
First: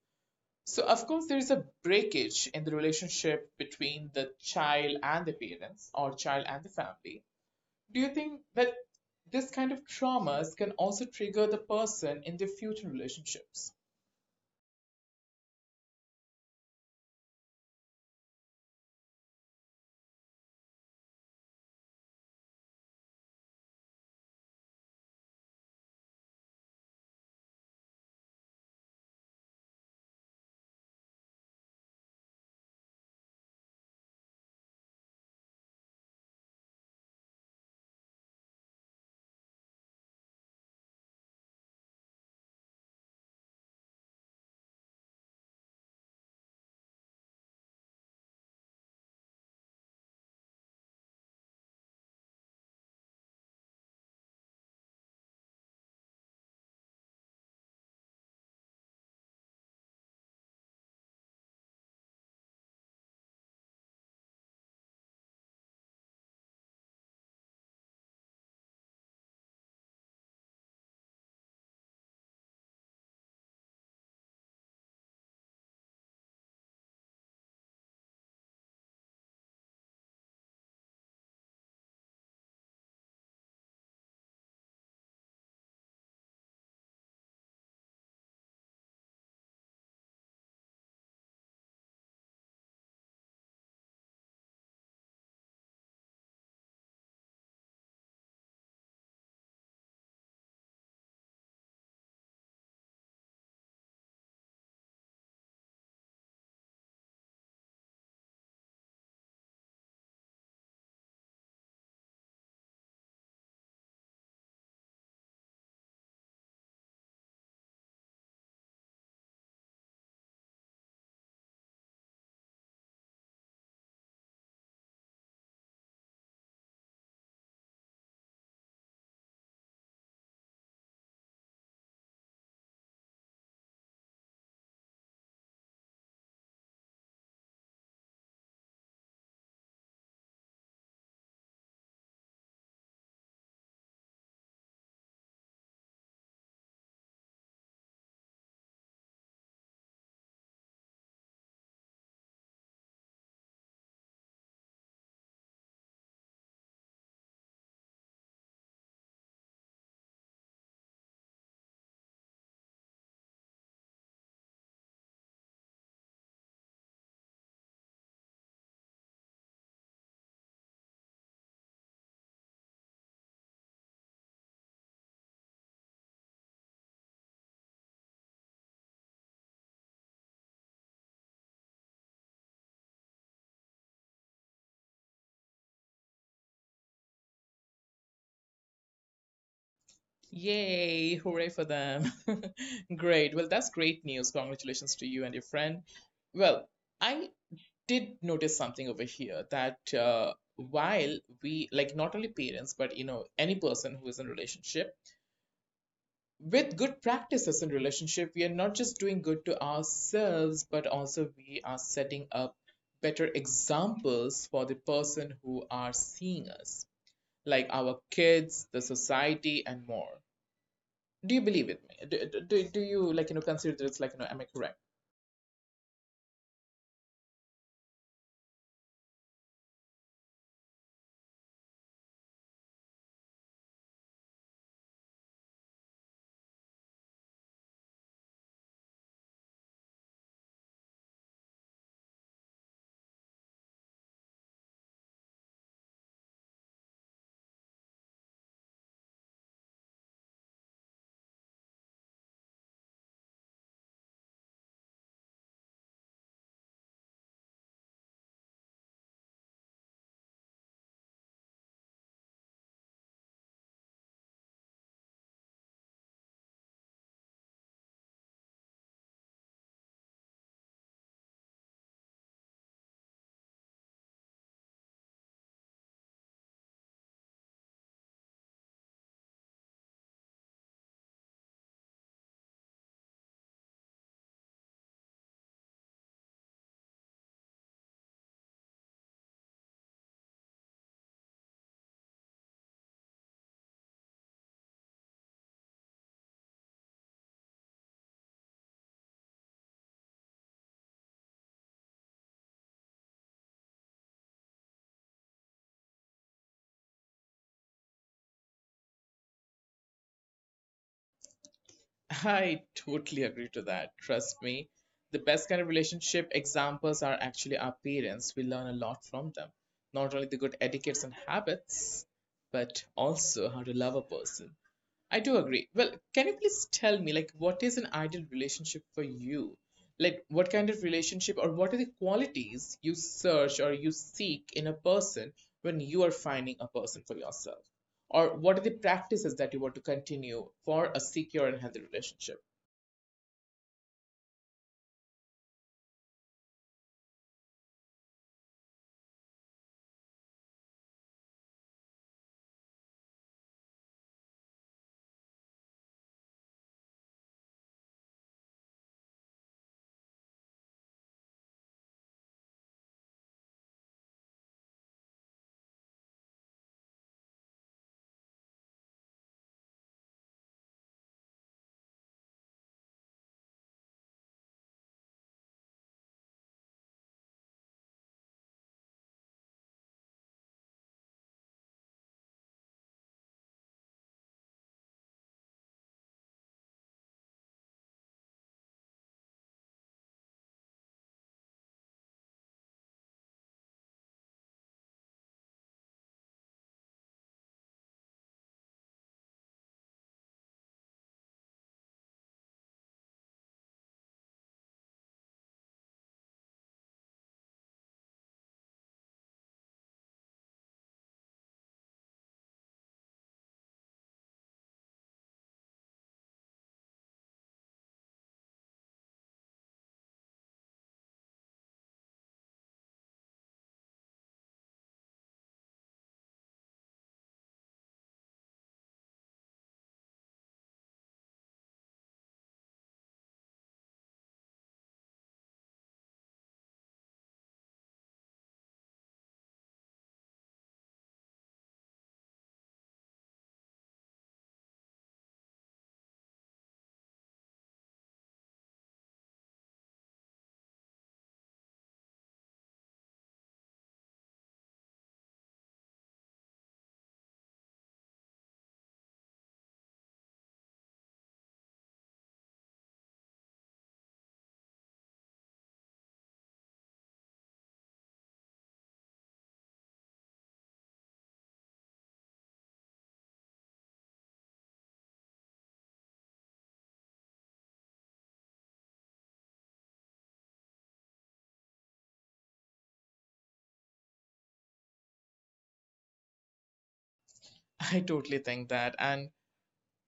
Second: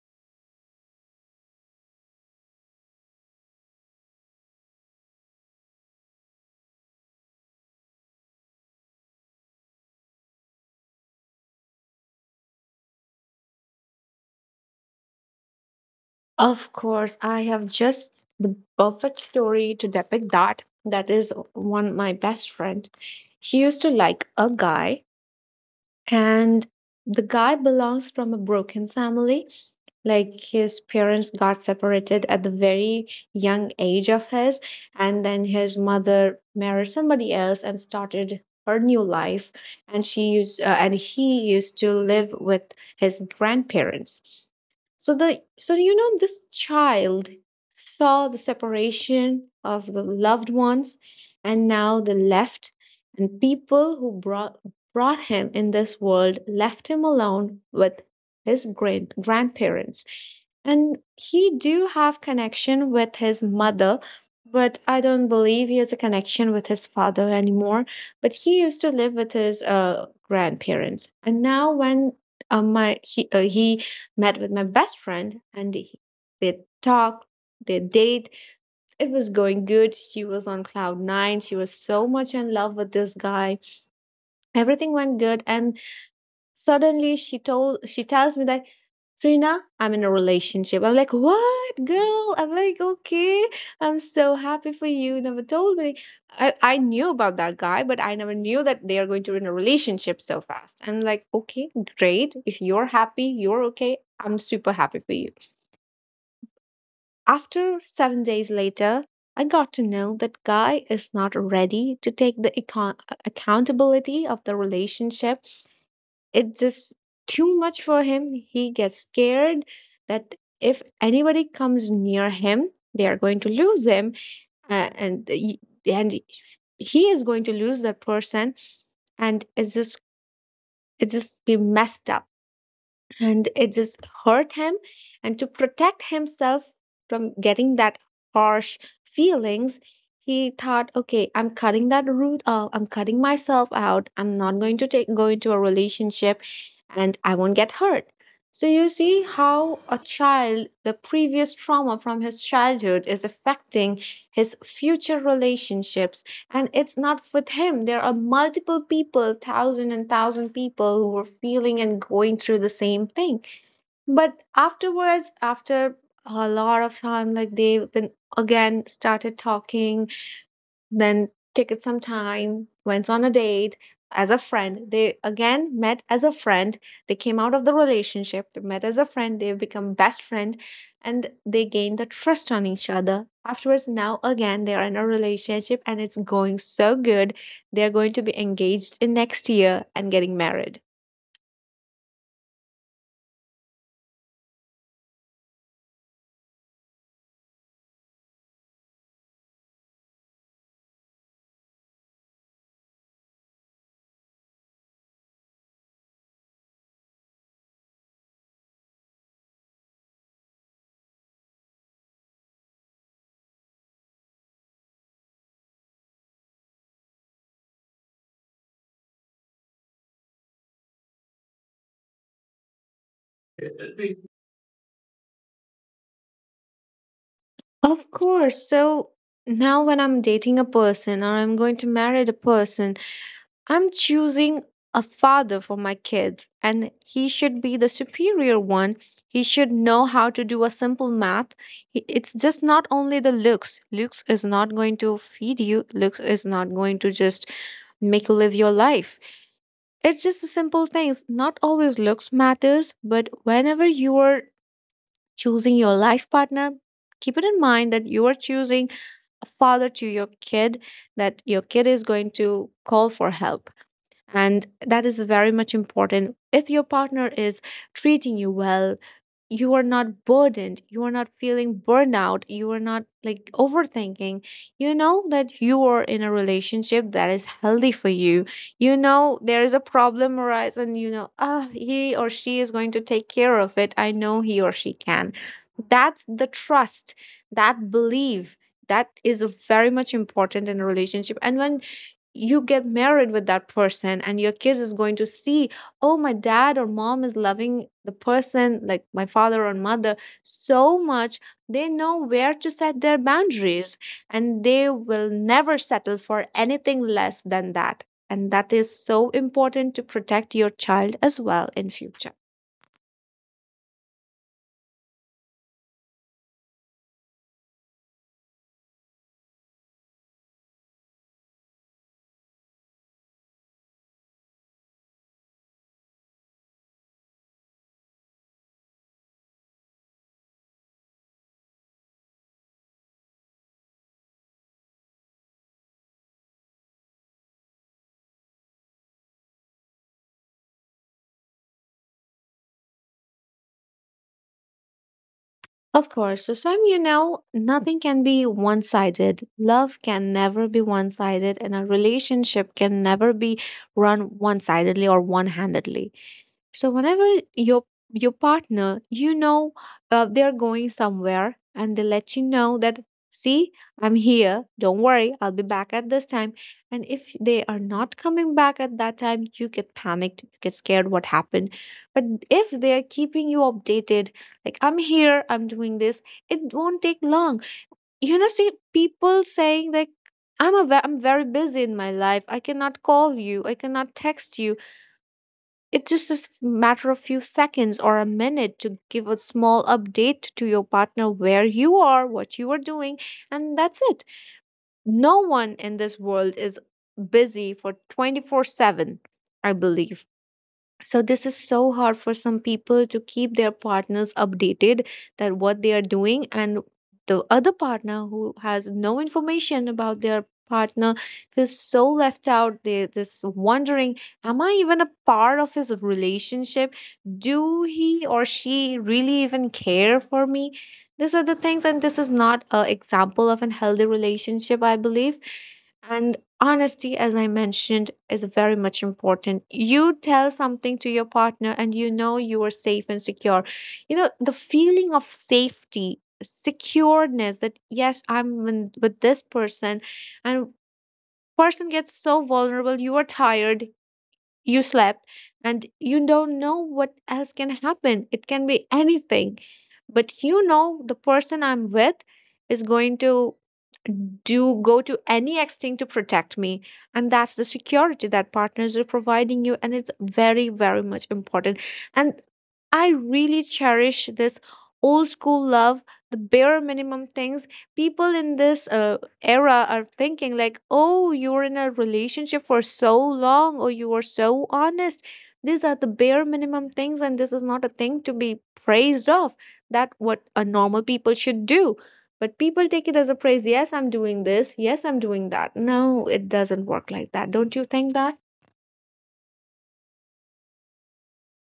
So, of course, there is a breakage in the relationship between the child and the parents, or child and the family. Do you think that this kind of traumas can also trigger the person in their future relationships?
Of course, I have just the perfect story to depict that. That is one my best friend. She used to like a guy, and the guy belongs from a broken family. Like his parents got separated at the very young age of his, and then his mother married somebody else and started her new life. And she used uh, and he used to live with his grandparents. So the so you know, this child saw the separation of the loved ones, and now the left, and people who brought brought him in this world left him alone with his great grandparents. And he do have connection with his mother, but I don't believe he has a connection with his father anymore. But he used to live with his uh, grandparents, and now when uh, my he, uh, he met with my best friend, and he, they talked, their date, it was going good. She was on cloud nine, she was so much in love with this guy. Everything went good, and suddenly she told she tells me that, "Trina, I'm in a relationship." I'm like, "What, girl?" I'm like, okay, I'm so happy for you. You never told me. I, I knew about that guy, but I never knew that they are going to be in a relationship so fast. I'm like, okay, great. If you're happy, you're okay. I'm super happy for you. After seven days later, I got to know that guy is not ready to take the econ, accountability of the relationship. It's just too much for him. He gets scared that if anybody comes near him, they are going to lose him, uh, and y- and he is going to lose that person, and it's just, it just be messed up, and it just hurt him, and to protect himself from getting that harsh feelings, he thought okay, I'm cutting that root off, I'm cutting myself out, I'm not going to take go into a relationship, and I won't get hurt. So you see how a child, the previous trauma from his childhood, is affecting his future relationships. And it's not with him, there are multiple people, thousand and thousand people, who are feeling and going through the same thing. But afterwards, after a lot of time, like they've been again started talking, then took it some time, went on a date as a friend. They again met as a friend. They came out of the relationship, they met as a friend, they've become best friend, and they gained the trust on each other. Afterwards, now again they are in a relationship and it's going so good. They are going to be engaged in next year and getting married.
Yay, hooray for them. Great. Well, that's great news. Congratulations to you and your friend. Well, I did notice something over here that uh, while we, like, not only parents, but, you know, any person who is in a relationship, with good practices in relationship, we are not just doing good to ourselves but also we are setting up better examples for the person who are seeing us, like our kids, the society and more. Do you believe with me? Do, do, do you like, you know, consider this, like, you know, am I correct?
Of course. So now, when I'm dating a person or I'm going to marry a person, I'm choosing a father for my kids, and he should be the superior one. He should know how to do a simple math. He- It's just not only the looks. Looks is not going to feed you, looks is not going to just make you live your life. It's just the simple things. Not always looks matters, but whenever you are choosing your life partner, keep it in mind that you are choosing a father to your kid, that your kid is going to call for help, and that is very much important. If your partner is treating you well, you are not burdened, you are not feeling burnout, you are not like overthinking. You know that you are in a relationship that is healthy for you. You know there is a problem arise and you know, ah, he or she is going to take care of it. I know he or she can. That's the trust, that belief that is very much important in a relationship. And when you get married with that person, and your kids is going to see, oh, my dad or mom is loving the person like my father or mother so much, they know where to set their boundaries, and they will never settle for anything less than that, and that is so important to protect your child as well in future.
I totally agree to that. Trust me, the best kind of relationship examples are actually our parents. We learn a lot from them, not only the good etiquettes and habits, but also how to love a person. I do agree. Well, can you please tell me, like, what is an ideal relationship for you? Like, what kind of relationship, or what are the qualities you search or you seek in a person when you are finding a person for yourself? Or what are the practices that you want to continue for a secure and healthy relationship?
Of course. So, Sam, you know, nothing can be one sided. Love can never be one sided, and a relationship can never be run one sidedly or one handedly. So, whenever your your partner, you know, uh, they're going somewhere and they let you know that, see, I'm here. Don't worry, I'll be back at this time. And if they are not coming back at that time, you get panicked, you get scared what happened. But if they're keeping you updated, like, I'm here, I'm doing this, it won't take long. You know, see, people saying like, i'm a ve- I'm very busy in my life, I cannot call you, I cannot text you. It's just a s- matter of few seconds or a minute to give a small update to your partner, where you are, what you are doing, and that's it. No one in this world is busy for twenty-four seven, I believe. So this is so hard for some people to keep their partners updated, that what they are doing, and the other partner who has no information about their partner feels so left out. They just wondering, am I even a part of his relationship? Do he or she really even care for me? These are the things, and this is not a example of a healthy relationship, I believe. And honesty, as I mentioned, is very much important. You tell something to your partner and you know you are safe and secure. You know, the feeling of safety, secureness that, yes, I'm in- with this person, and person gets so vulnerable, you are tired, you slept, and you don't know what else can happen, it can be anything, but you know the person I'm with is going to do go to any extent to protect me, and that's the security that partners are providing you, and it's very, very much important. And I really cherish this old school love, the bare minimum things. People in this uh, era are thinking like, oh, you were in a relationship for so long, or you were so honest. These are the bare minimum things, and this is not a thing to be praised of. That what a normal people should do, but people take it as a praise. Yes, I'm doing this, yes, I'm doing that. No, it doesn't work like that. Don't you think that?
I totally think that. And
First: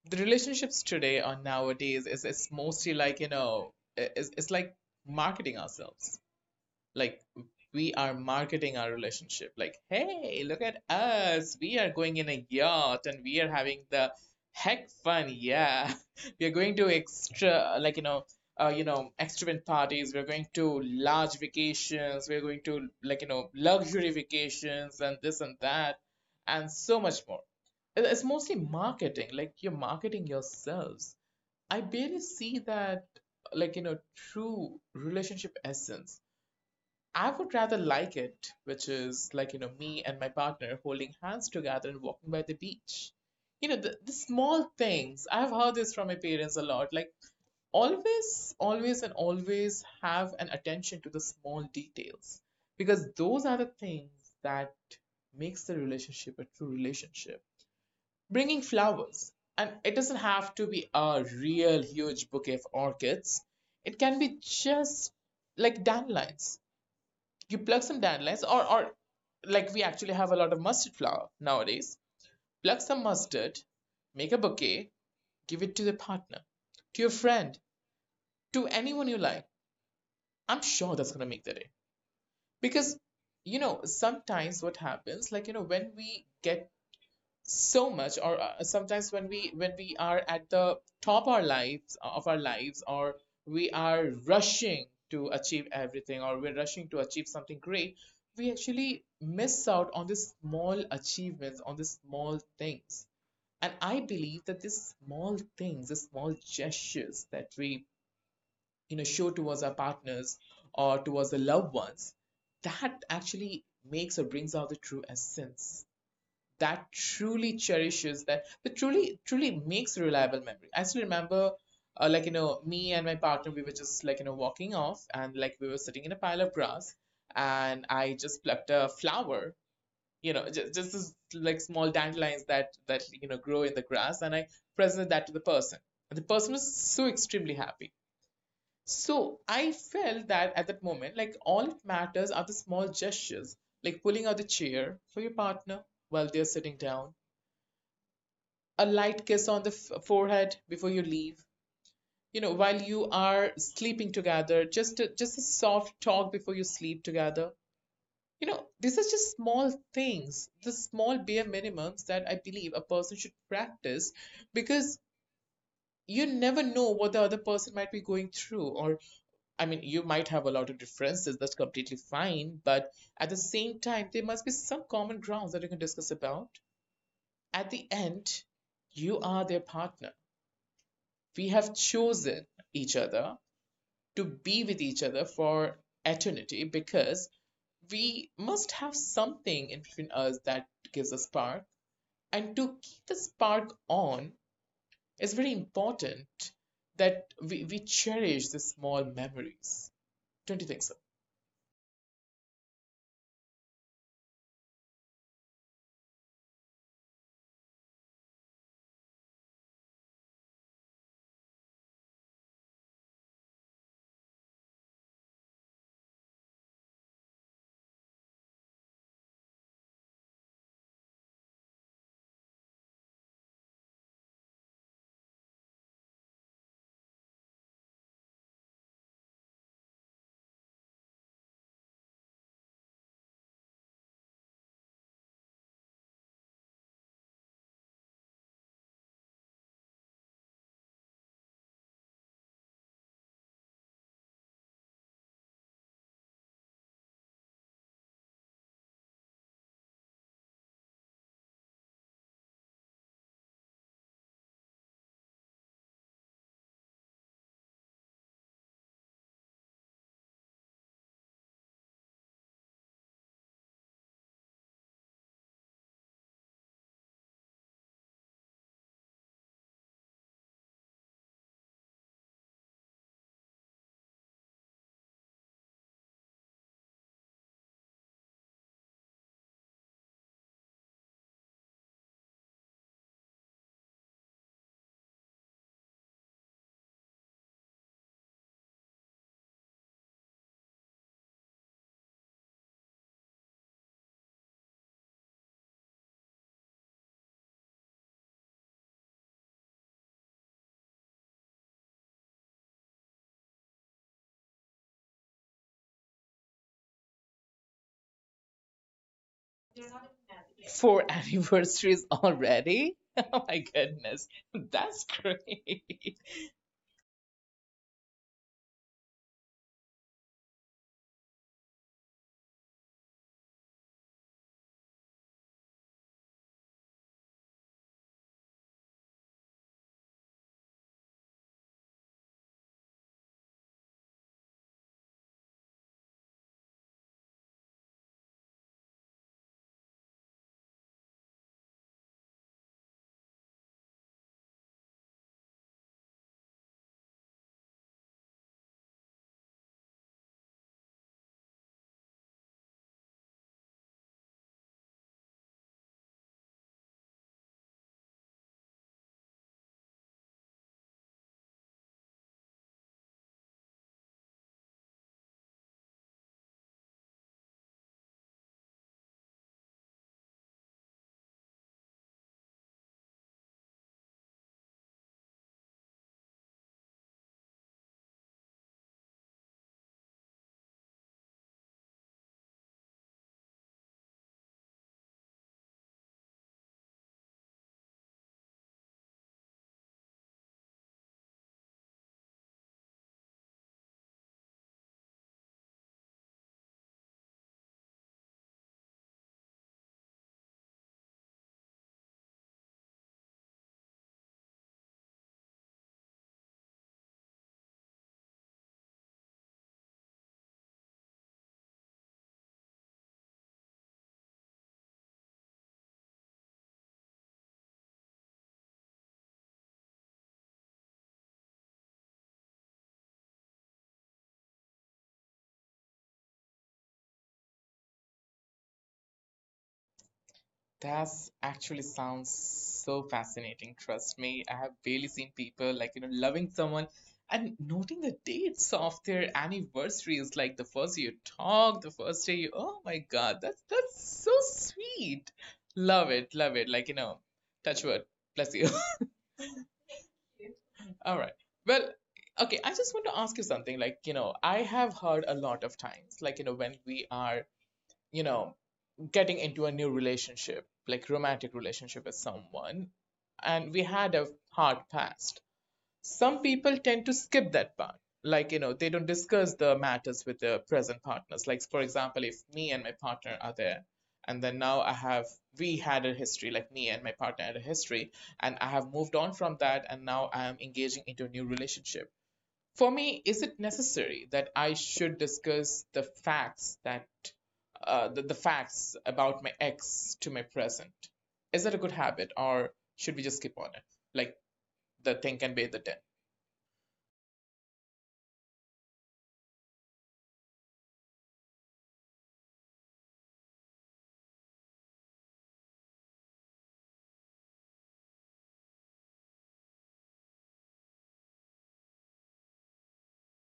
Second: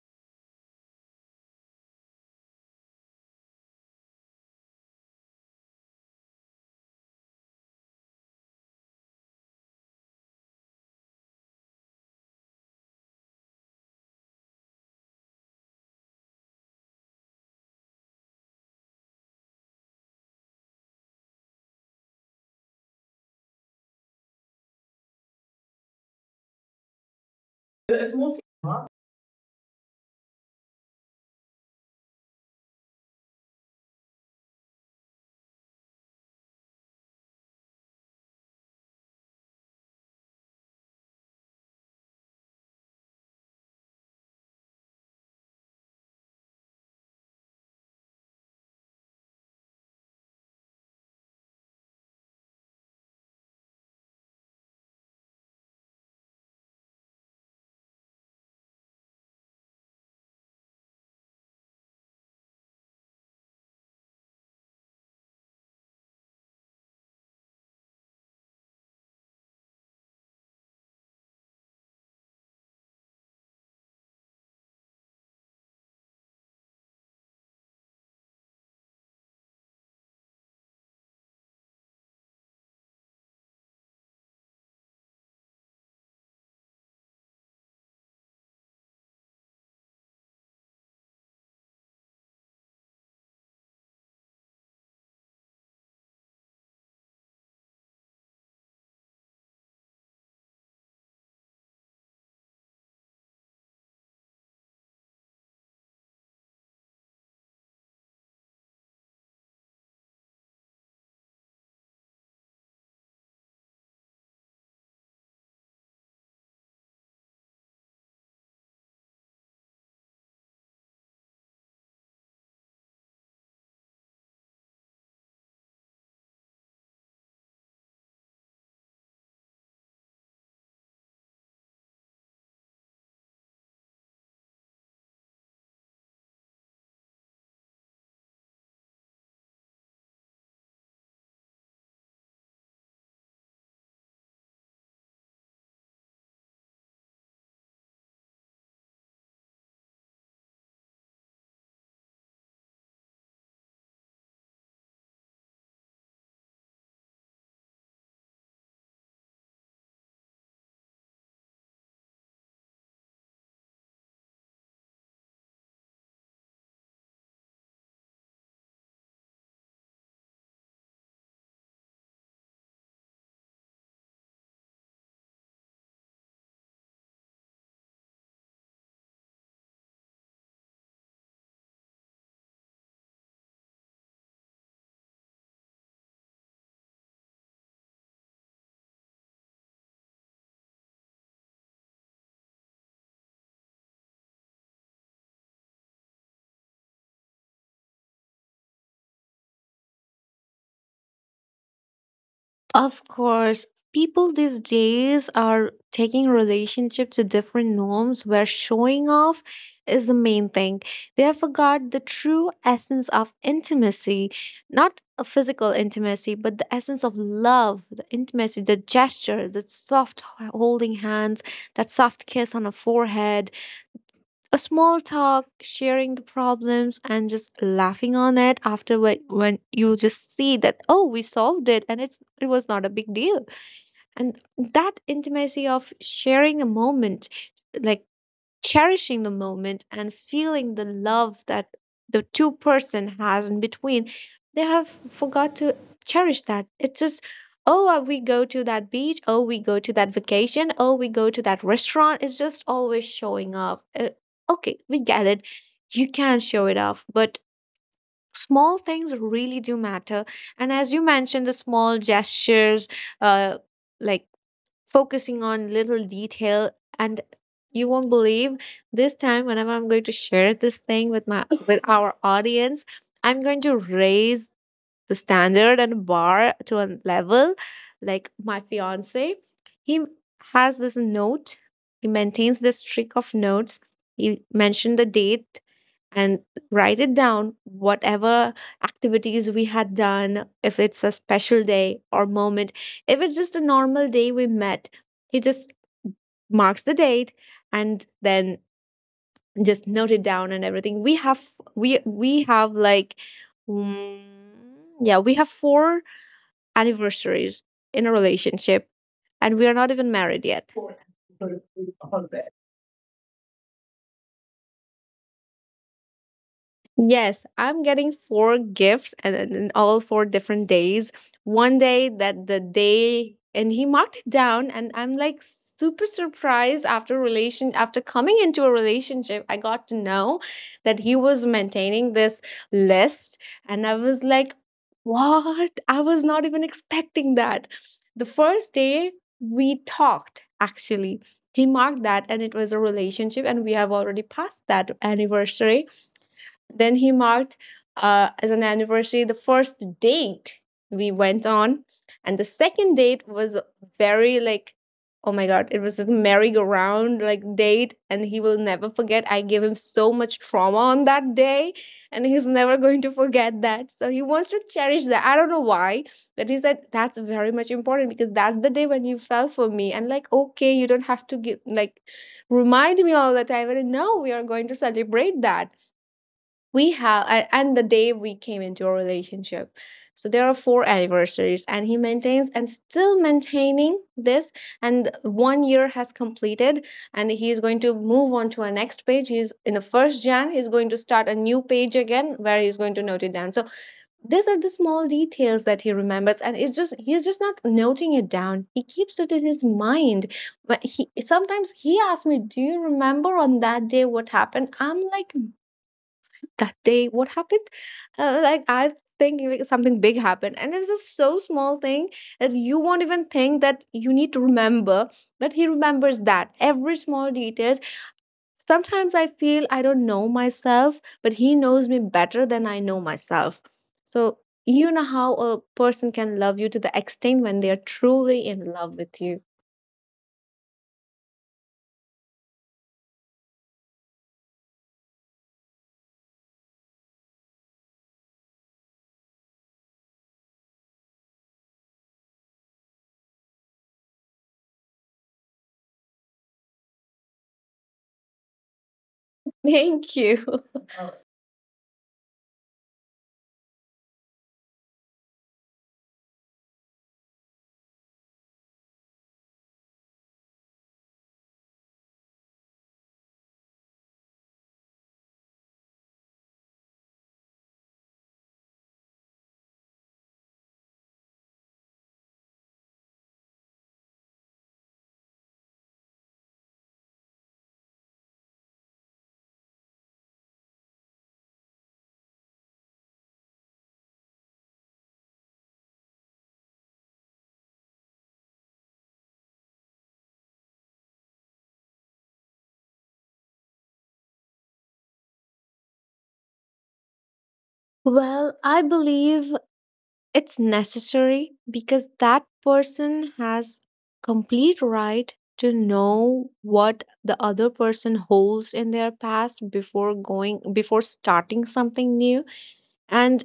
the relationships today or nowadays is, is mostly like, you know, it's it's like marketing ourselves. Like we are marketing our relationship. Like, hey, look at us, we are going in a yacht and we are having the heck fun, yeah. We are going to extra, like, you know, uh, you know extravagant parties, we're going to large vacations, we're going to, like, you know, luxury vacations and this and that and so much more. It-
It's
it's
mostly.
mostly marketing, like you're marketing yourselves. I barely see that, like, you know, true relationship essence. I would rather like it, which is like, you know, me and my partner holding hands together and walking by the beach. You know, the, the small things. I've heard this from my parents a lot. Like, always, always, and always have an attention to the small details, because those are the things that makes the relationship a true relationship. Bringing flowers, and it doesn't have to be a real huge bouquet of orchids. It can be just like dandelions. You pluck some dandelions, or or like, we actually have a lot of mustard flower nowadays. Pluck some mustard, make a bouquet, give it to the partner, to your friend, to anyone you like. I'm sure that's going to make the day. Because you know sometimes what happens, like, you know, when we get so much, or uh, sometimes when we when we are at the top our lives, uh, of our lives, or we are rushing to achieve everything, or we're rushing to achieve something great, we actually miss out on the small achievements, on the small things. And I believe that these small things, the small gestures that we, you know, show towards our partners or towards the loved ones, that actually makes or brings out the true essence, that truly cherishes that that truly truly makes reliable memory. I still remember, uh, like, you know, me and my partner, we were just like, you know, walking off, and like, we were sitting in a pile of grass, and I just plucked a flower, you know, just, just this, like, small dandelions that that you know grow in the grass, and I presented that to the person, and the person was so extremely happy. So I felt that at that moment, like, all it matters are the small gestures, like pulling out the chair for your partner while they're sitting down, a light kiss on the f- forehead before you leave, you know, while you are sleeping together, just a, just a soft talk before you sleep together. You know, these are just small things, the small bare minimums that I believe a person should practice, because you never know what the other person might be going through. Or I mean, you might have a lot of differences, that's completely fine, but at the same time, there must be some common grounds that you can discuss about. At the end, you are their partner. We have chosen each other to be with each other for eternity, because we must have something in between us that gives a spark. And to keep the spark on, it's very important that we, we cherish the small memories. Don't you think so?
Of course, people these days are taking relationship to different norms where showing off is the main thing. They have forgot the true essence of intimacy, not a physical intimacy, but the essence of love, the intimacy, the gesture, the soft h- holding hands, that soft kiss on a forehead, a small talk, sharing the problems, and just laughing on it after, when, when you just see that, oh, we solved it, and it's, it was not a big deal, and that intimacy of sharing a moment, like cherishing the moment and feeling the love that the two person has in between. They have forgot to cherish that. It's just, oh, uh, we go to that beach, oh, we go to that vacation, oh, we go to that restaurant, it's just always showing off. Uh, okay, we get it, you can show it off, but small things really do matter. And as you mentioned, the small gestures, uh like focusing on little detail, and you won't believe, this time, whenever I'm going to share this thing with my with our audience, I'm going to raise the standard and bar to a level. Like my fiance, he has this note. He maintains this streak of notes. He mentioned the date, and write it down whatever activities we had done. If it's a special day or moment, if it's just a normal day we met, he just marks the date, and then just note it down. And everything we have, we we have like, mm, yeah, we have four anniversaries in a relationship, and we are not even married yet.
Four anniversaries already? Oh my goodness, that's great.
Yes, I'm getting four gifts, and, and and all four different days. One day, that the day, and he marked it down, and I'm like super surprised. After relation, after coming into a relationship, I got to know that he was maintaining this list, and I was like, what? I was not even expecting that. The first day we talked, actually. He marked that, and it was a relationship, and we have already passed that anniversary. Then he marked, uh, as an anniversary, the first date we went on. And the second date was very like, oh my God, it was a merry-go-round like date. And he will never forget. I gave him so much trauma on that day. And he's never going to forget that. So he wants to cherish that. I don't know why. But he said that's very much important, because that's the day when you fell for me. And like, okay, you don't have to give, like, remind me all the time. And no, we are going to celebrate that. We have a- and the day we came into a relationship. So there are four anniversaries, and he maintains and still maintaining this. And one year has completed, and he is going to move on to a next page. He's in the first jan, he's going to start a new page again, where he's going to note it down. So these are the small details that he remembers, and it's just, he's just not noting it down, he keeps it in his mind. But he sometimes, he asks me, do you remember on that day what happened? I'm like, that day what happened? Uh, like, I think like, something big happened, and it's just so small thing that you won't even think that you need to remember, but he remembers that every small details. Sometimes I feel I don't know myself, but he knows me better than I know myself. So, you know how a person can love you to the extent when they are truly in love with you.
That actually sounds so fascinating. Trust me, I have barely seen people, like, you know, loving someone and noting the dates of their anniversaries, like the first day you talk, the first day you, oh my God, that's that's so sweet. Love it, love it. Like, you know, touch wood, bless you.
Thank you.
All right. Well, okay, I just want to ask you something. Like, you know, I have heard a lot of times, like, you know, when we are, you know, getting into a new relationship, like romantic relationship with someone, and we had a hard past. Some people tend to skip that part. Like, you know, they don't discuss the matters with their present partners. Like, for example, if me and my partner are there, and then now I have, we had a history, like me and my partner had a history, and I have moved on from that, and now I am engaging into a new relationship. For me, is it necessary that I should discuss the facts that uh, the, the facts about my ex to my present? Is that a good habit, or should we just skip on it? Like, the thing can be the ten.
Well, I believe it's necessary, because that person has complete right to know what the other person holds in their past before going, before starting something new. and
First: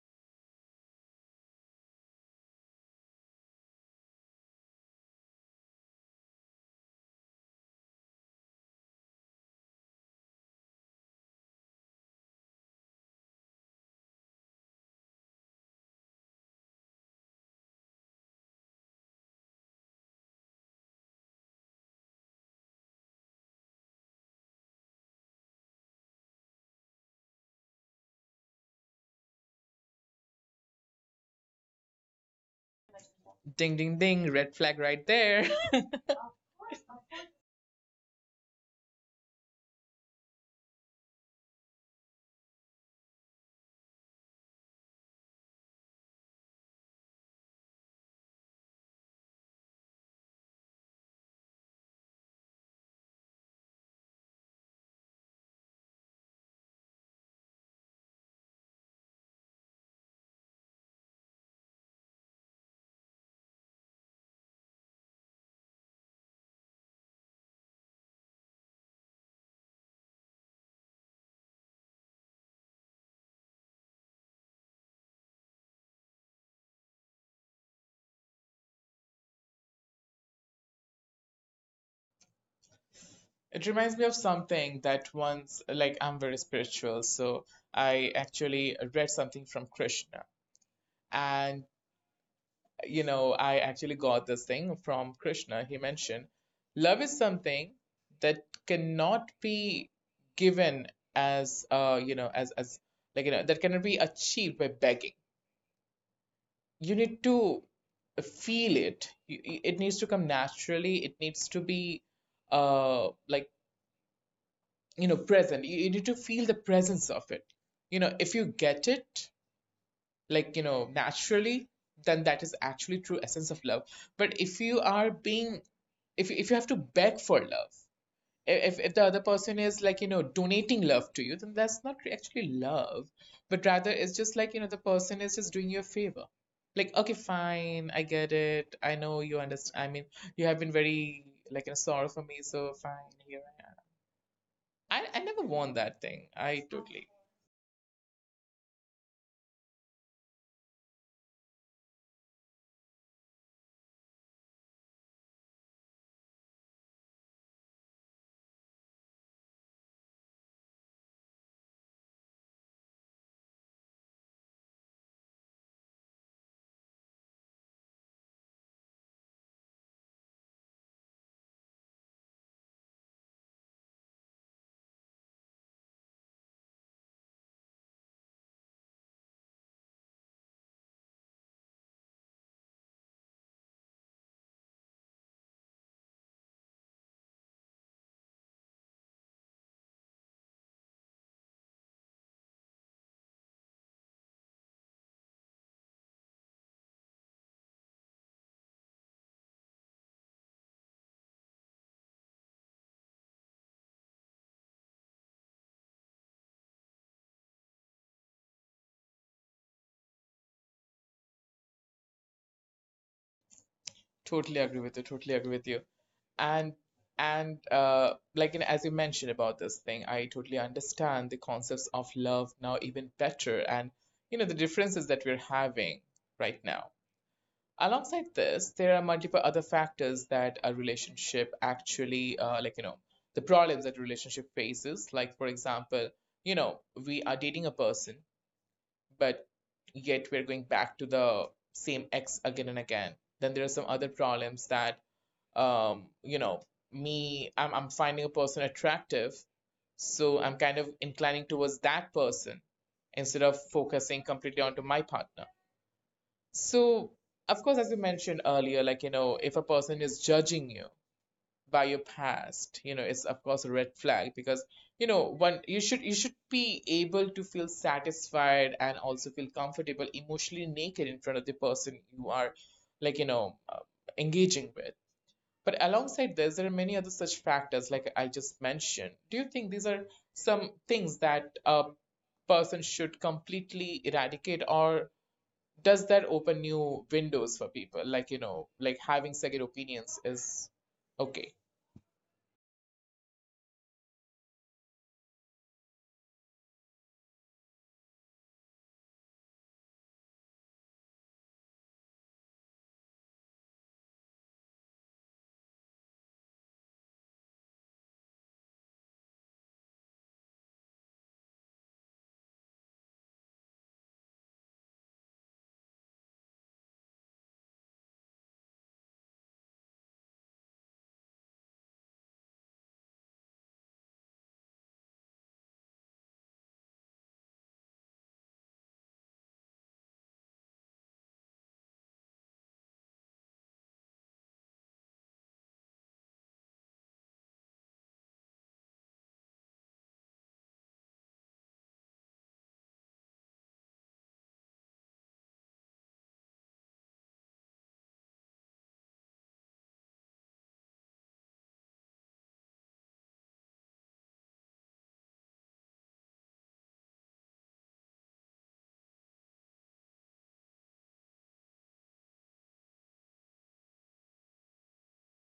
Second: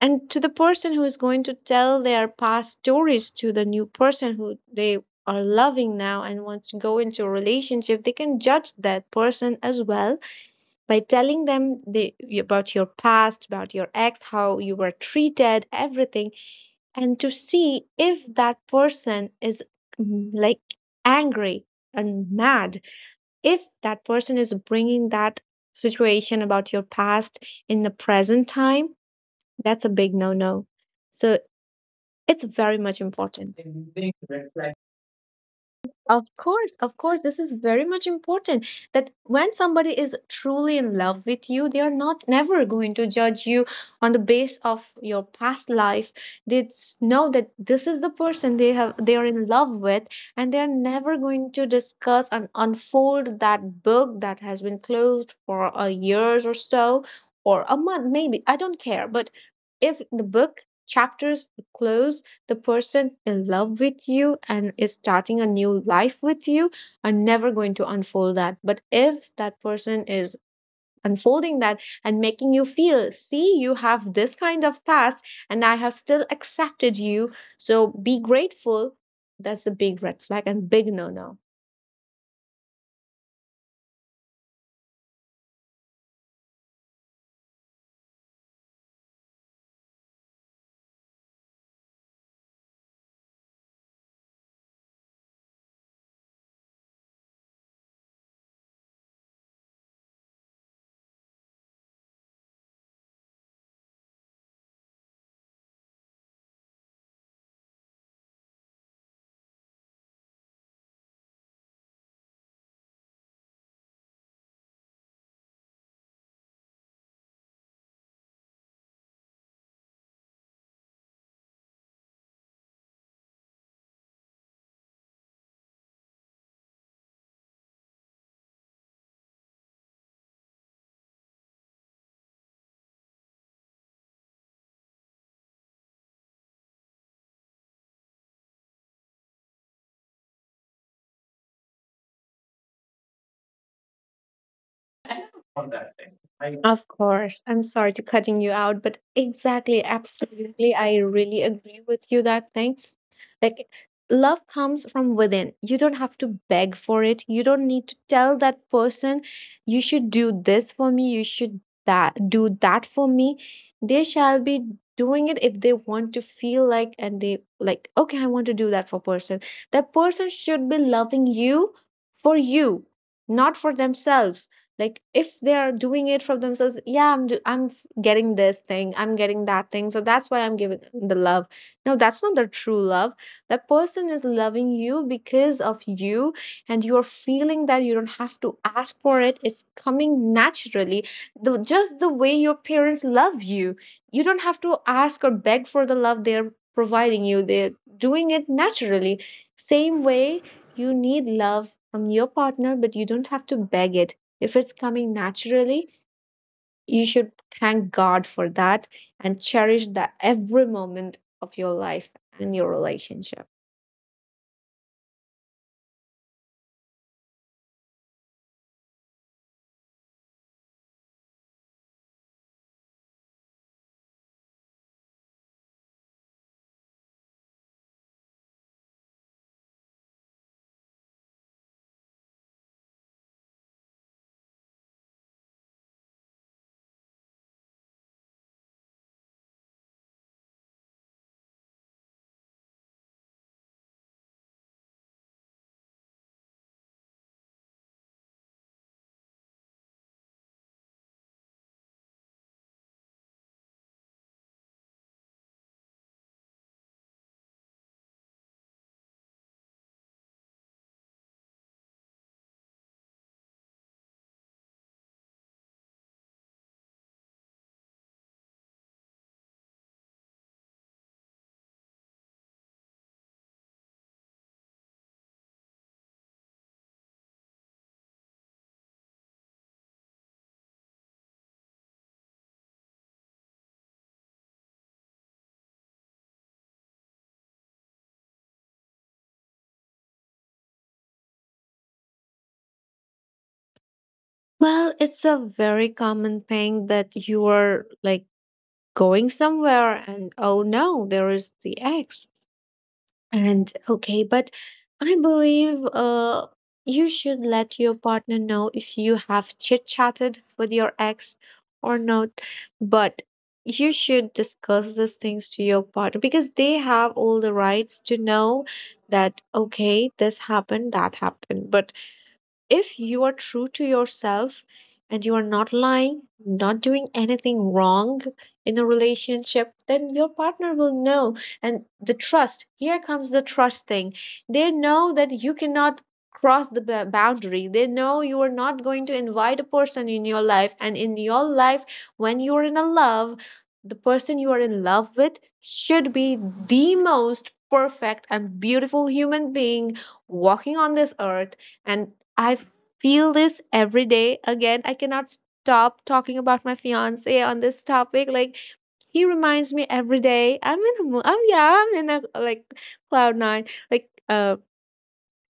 and to the person who is going to tell their past stories to the new person who they are loving now and wants to go into a relationship, they can judge that person as well by telling them the, about your past, about your ex, how you were treated, everything, and to see if that person is, mm, like, angry and mad. If that person is bringing that situation about your past in the present time, that's a big no no. So it's very much important.
Ding ding ding, red flag right there.
Of course, of course, this is very much important, that when somebody is truly in love with you, they are not never going to judge you on the base of your past life. They s- know that this is the person they have they are in love with, and they are never going to discuss and unfold that book that has been closed for a years or so, or a month, maybe. I don't care. But if the book chapters closed, the person in love with you and is starting a new life with you are never going to unfold that. But if that person is unfolding that and making you feel, see, you have this kind of past and I have still accepted you, so be grateful, that's a big red flag and big no no.
It reminds me of something that once, like, I'm very spiritual, so I actually read something from Krishna. And, you know, I actually got this thing from Krishna. He mentioned love is something that cannot be given as, uh, you know, as, as, like, you know, that cannot be achieved by begging. You need to feel it. It needs to come naturally. It needs to be, uh, like, you know, present. you, you need to feel the presence of it. You know, if you get it, like, you know, naturally, then that is actually true essence of love. But if you are being, if, if you have to beg for love, if, if the other person is, like, you know, donating love to you, then that's not actually love, but rather it's just, like, you know, the person is just doing you a favor. Like, okay, fine, I get it, I know, you understand, I mean, you have been very, like, you know, sorry for me, so fine, here. I, I never
On
want
that
that
thing.
thing.
I
I
Of
totally,
course. I'm sorry to cutting you out, but exactly, absolutely. I really agree with you that thing. Like, love comes from within. You don't have to beg for it. You don't need to tell that person, you should do this for me, you should that do that for me. They shall be doing it if they want to feel like and they like, okay, I want to do that for person. That person should be loving you for you, not for themselves, like if they are doing it from themselves. Yeah, I'm do- i'm f- getting this thing, I'm getting that thing, so that's why I'm giving the love. No, that's not the true love. That person is loving you because of you, and you're feeling that you don't have to ask for it. It's coming naturally, the, just the way your parents love you. You don't have to ask or beg for the love they're providing you. They're doing it naturally. Same way, you need love from your partner, but you don't have to beg it. If it's coming naturally, you should thank God for that and cherish the every moment of your life and your relationship.
totally agree with you. Totally agree with you. And and uh, like you know, as you mentioned about this thing, I totally understand the concepts of love now even better, and you know the differences that we're having right now. Alongside this, there are multiple other factors that a relationship actually, uh, like you know, the problems that relationship faces. Like for example, you know, we are dating a person but yet we're going back to the same X again and again. Then there are some other problems that, um, you know, me, I'm, I'm finding a person attractive, so I'm kind of inclining towards that person instead of focusing completely onto my partner. So, of course, as you mentioned earlier, like, you know, if a person is judging you, by your past you know it's of course a red flag because you know one you should you should be able to feel satisfied and also feel comfortable emotionally naked in front of the person you are like you know uh, engaging with, but alongside this, there are many other such factors like I just mentioned. Do you think these are some things that a person should completely eradicate, or does that open new windows for people, like you know like having second opinions is okay?
Well, it's a very common thing that you are like going somewhere and, oh no, there is the ex. And okay, but I believe uh, you should let your partner know if you have chit chatted with your ex or not. But you should discuss these things to your partner because they have all the rights to know that, okay, this happened, that happened. But if you are true to yourself and you are not lying, not doing anything wrong in the relationship, then your partner will know. And the trust, here comes the trust thing. They know that you cannot cross the ba- boundary. They know you are not going to invite a person in your life. And in your life, when you are in a love, the person you are in love with should be the most perfect and beautiful human being walking on this earth. And I feel this every day. Again, I cannot stop talking about my fiance on this topic. Like, he reminds me every day. I'm in the mood. I'm, yeah, I'm in a like cloud nine. Like uh,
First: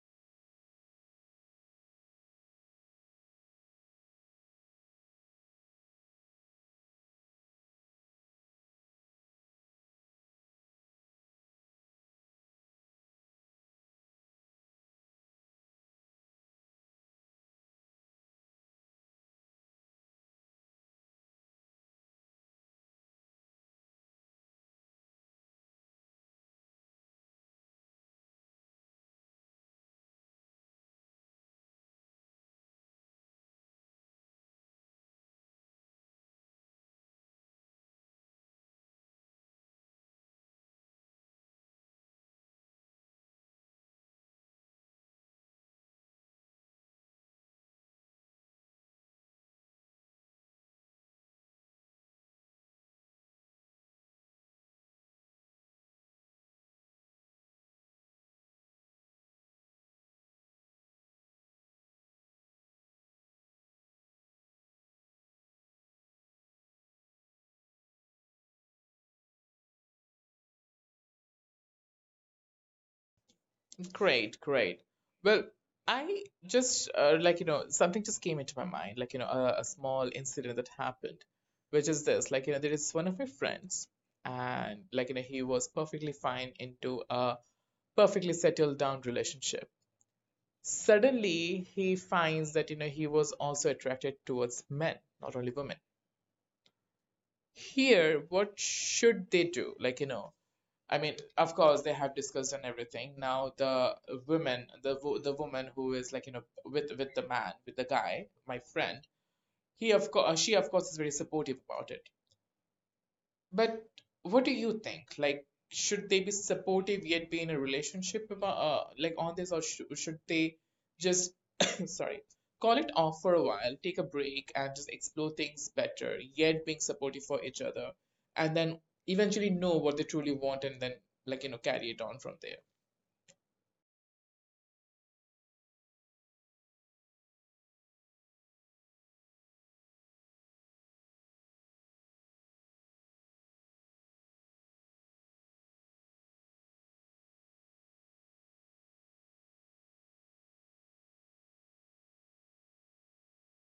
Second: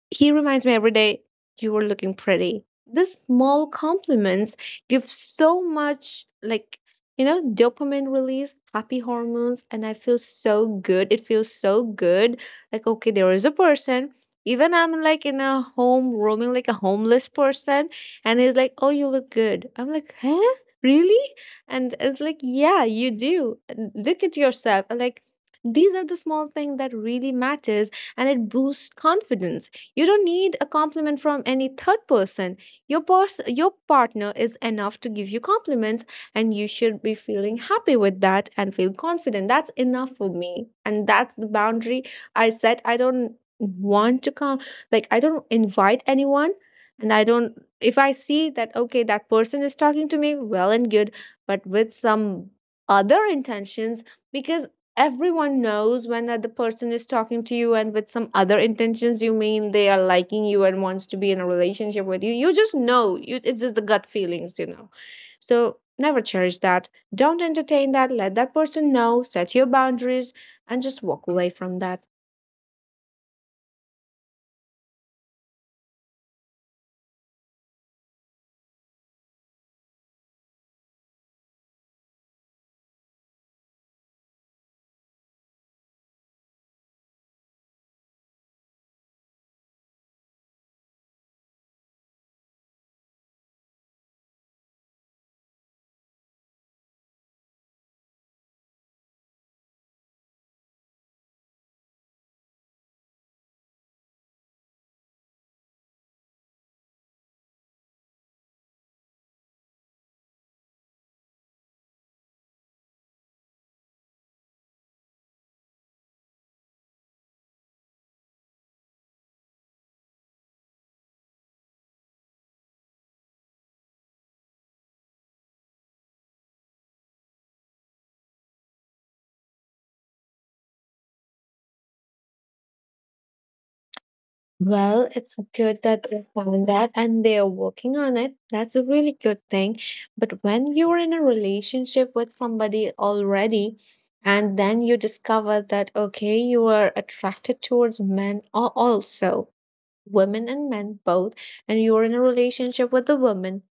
he reminds me every day, you were looking pretty. These small compliments give so much, like, you know, dopamine release, happy hormones, and I feel so good. It feels so good. Like, okay, there is a person. Even I'm like in a home, roaming like a homeless person, and he's like, oh, you look good. I'm like, huh? Really? And it's like, yeah, you do. And look at yourself. And, like, these are the small things that really matters, and it boosts confidence. You don't need a compliment from any third person. Your pers- your partner is enough to give you compliments, and you should be feeling happy with that and feel confident. That's enough for me. And that's the boundary I set. I don't want to come, like, I don't invite anyone, and I don't, if I see that okay that person is talking to me, well and good, but with some other intentions. Because everyone knows when that the person is talking to you and with some other intentions, you mean they are liking you and wants to be in a relationship with you. You just know you, it's just the gut feelings, you know so never cherish that, don't entertain that, let that person know, set your boundaries, and just walk away from that.
Great, great. Well, I just uh, like you know something just came into my mind, like you know a, a small incident that happened, which is this. Like you know there is one of my friends, and like you know he was perfectly fine into a perfectly settled down relationship. Suddenly he finds that you know he was also attracted towards men, not only women. Here what should they do, like you know I mean, of course they have discussed and everything now. The women the wo- the woman who is, like you know with with the man, with the guy, my friend, he of course she of course is very supportive about it. But what do you think? Like, should they be supportive yet be in a relationship about, uh, like on this, or sh should they just, sorry, call it off for a while, take a break, and just explore things better, yet being supportive for each other, and then eventually know what they truly want, and then like you know carry it on from there.
Well, it's good that they found that and they are working on it. That's a really good thing. But when you're in a relationship with somebody already, and then you discover that, okay, you are attracted towards men, or also women and men both, and you're in a relationship with a woman,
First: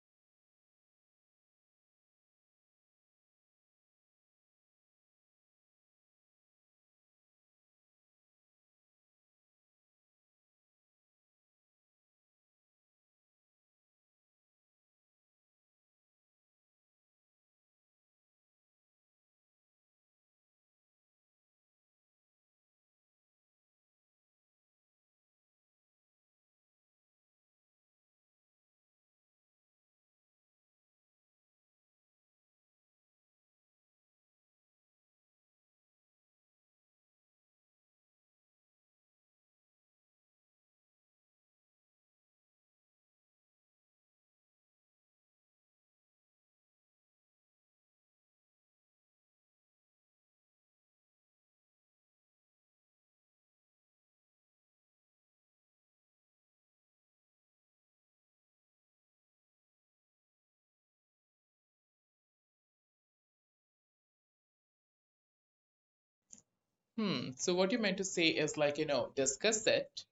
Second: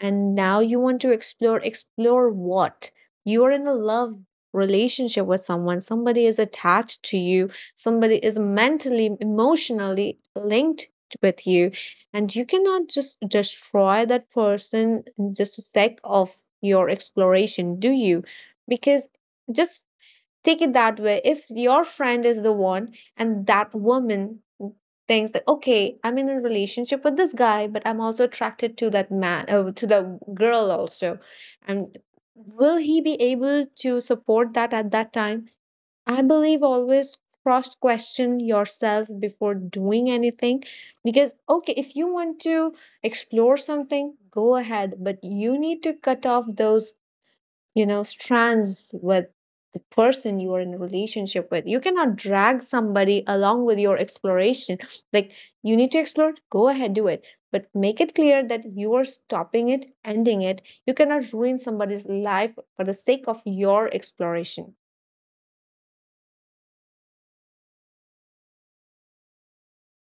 and now you want to explore explore what, you are in a love relationship with someone, somebody is attached to you, somebody is mentally, emotionally linked with you, and you cannot just destroy that person in just a sec of your exploration, do you? Because, just, take it that way: if your friend is the one, and that woman thinks that, okay, I'm in a relationship with this guy, but I'm also attracted to that man, uh, to the girl also, and will he be able to support that at that time? I believe, always cross question yourself before doing anything. Because okay, if you want to explore something, go ahead, but you need to cut off those, you know, strands with the person you are in a relationship with. You cannot drag somebody along with your exploration. Like, you need to explore, go ahead, do it, but make it clear that you are stopping it, ending it. You cannot ruin somebody's life for the sake of your exploration.
Hmm. So what you meant to say is, like, you know, discuss it,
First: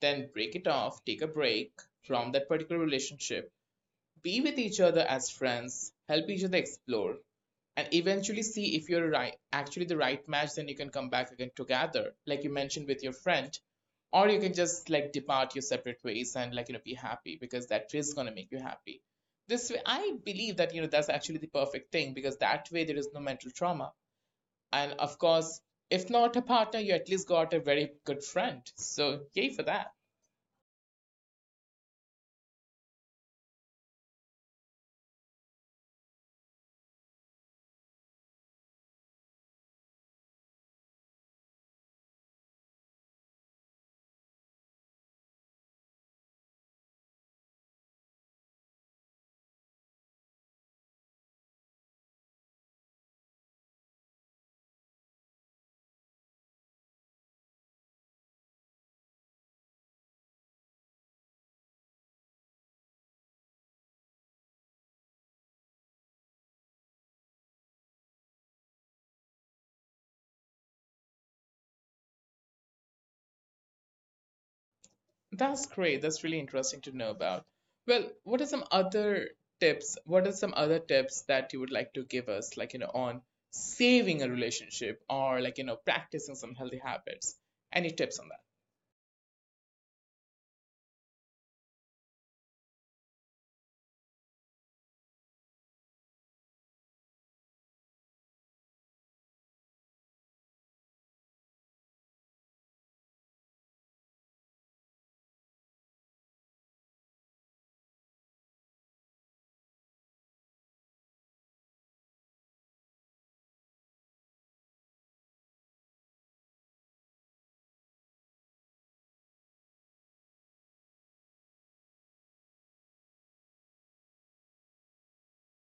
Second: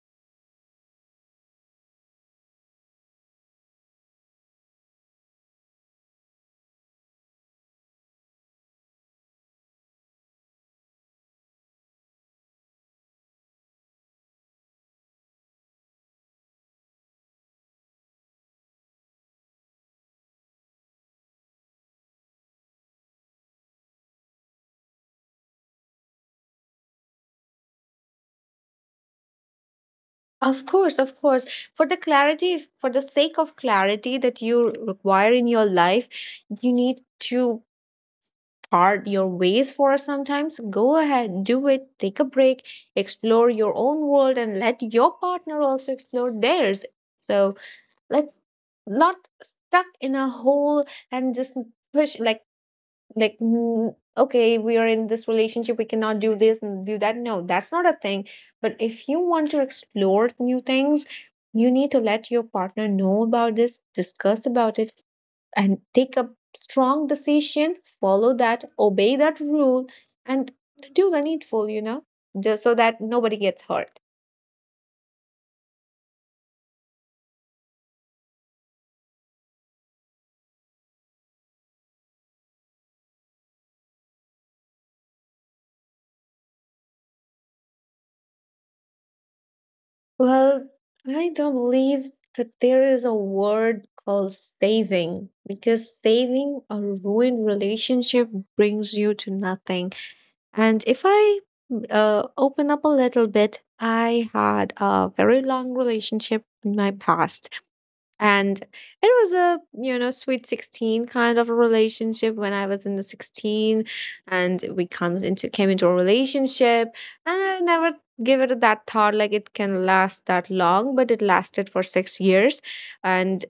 then break it off, take a break from that particular relationship, be with each other as friends, help each other explore, and eventually see if you're right, actually the right match. Then you can come back again together, like you mentioned with your friend. Or you can just like depart your separate ways and, like, you know, be happy, because that is going to make you happy. This way, I believe that, you know, that's actually the perfect thing, because that way there is no mental trauma. And of course, if not a partner, you at least got a very good friend. So, yay for that.
Of course, of course. For the clarity, for the sake of clarity that you require in your life, you need to part your ways for sometimes. Go ahead, do it, take a break, explore your own world, and let your partner also explore theirs. So let's not stuck in a hole and just push like, like mm, okay, we are in this relationship, we cannot do this and do that. No, that's not a thing. But if you want to explore new things, you need to let your partner know about this, discuss about it, and take a strong decision, follow that, obey that rule, and do the needful, you know, just so that nobody gets hurt.
That's great. That's really interesting to know about. Well, what are some other tips? What are some other tips that you would like to give us, like, you know, on saving a relationship or, like, you know, practicing some healthy habits? Any tips on that?
Well, I don't believe that there is a word called saving, because saving a ruined relationship brings you to nothing. And if I, uh, open up a little bit, I had a very long relationship in my past. And it was a, you know, sweet sixteen kind of a relationship. When I was in the sixteen and we come into came into a relationship, and I never give it that thought like it can last that long, but it lasted for six years. And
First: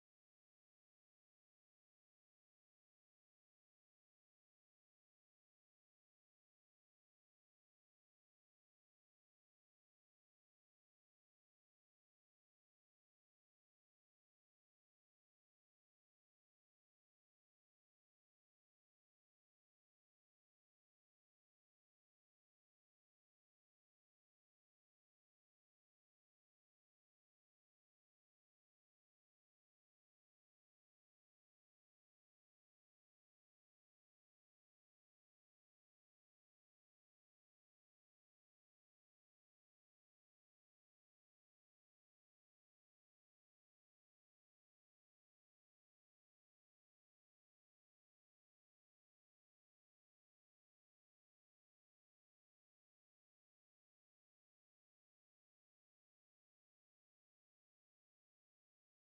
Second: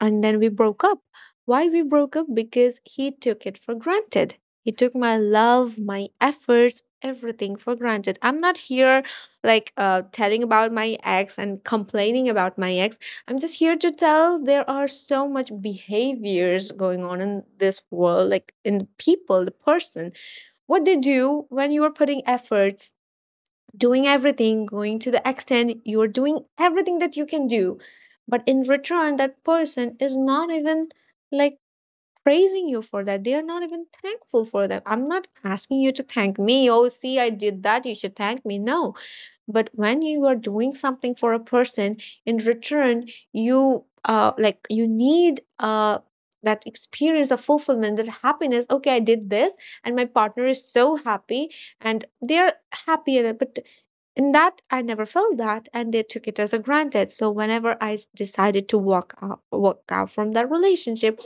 and then we broke up. Why we broke up? Because he took it for granted. He took my love, my efforts, everything for granted. I'm not here like uh, telling about my ex and complaining about my ex. I'm just here to tell there are so much behaviors going on in this world, like in people, the person, what they do when you are putting efforts, doing everything, going to the extent, you're doing everything that you can do. But in return, that person is not even, like, praising you for that. They are not even thankful for that. I'm not asking you to thank me. Oh, see, I did that, you should thank me. No. But when you are doing something for a person, in return, you uh like you need uh that experience of fulfillment, that happiness. Okay, I did this, and my partner is so happy, and they're happy. But in that, I never felt that, and they took it as a granted. So whenever I s- decided to walk out, walk out from that relationship,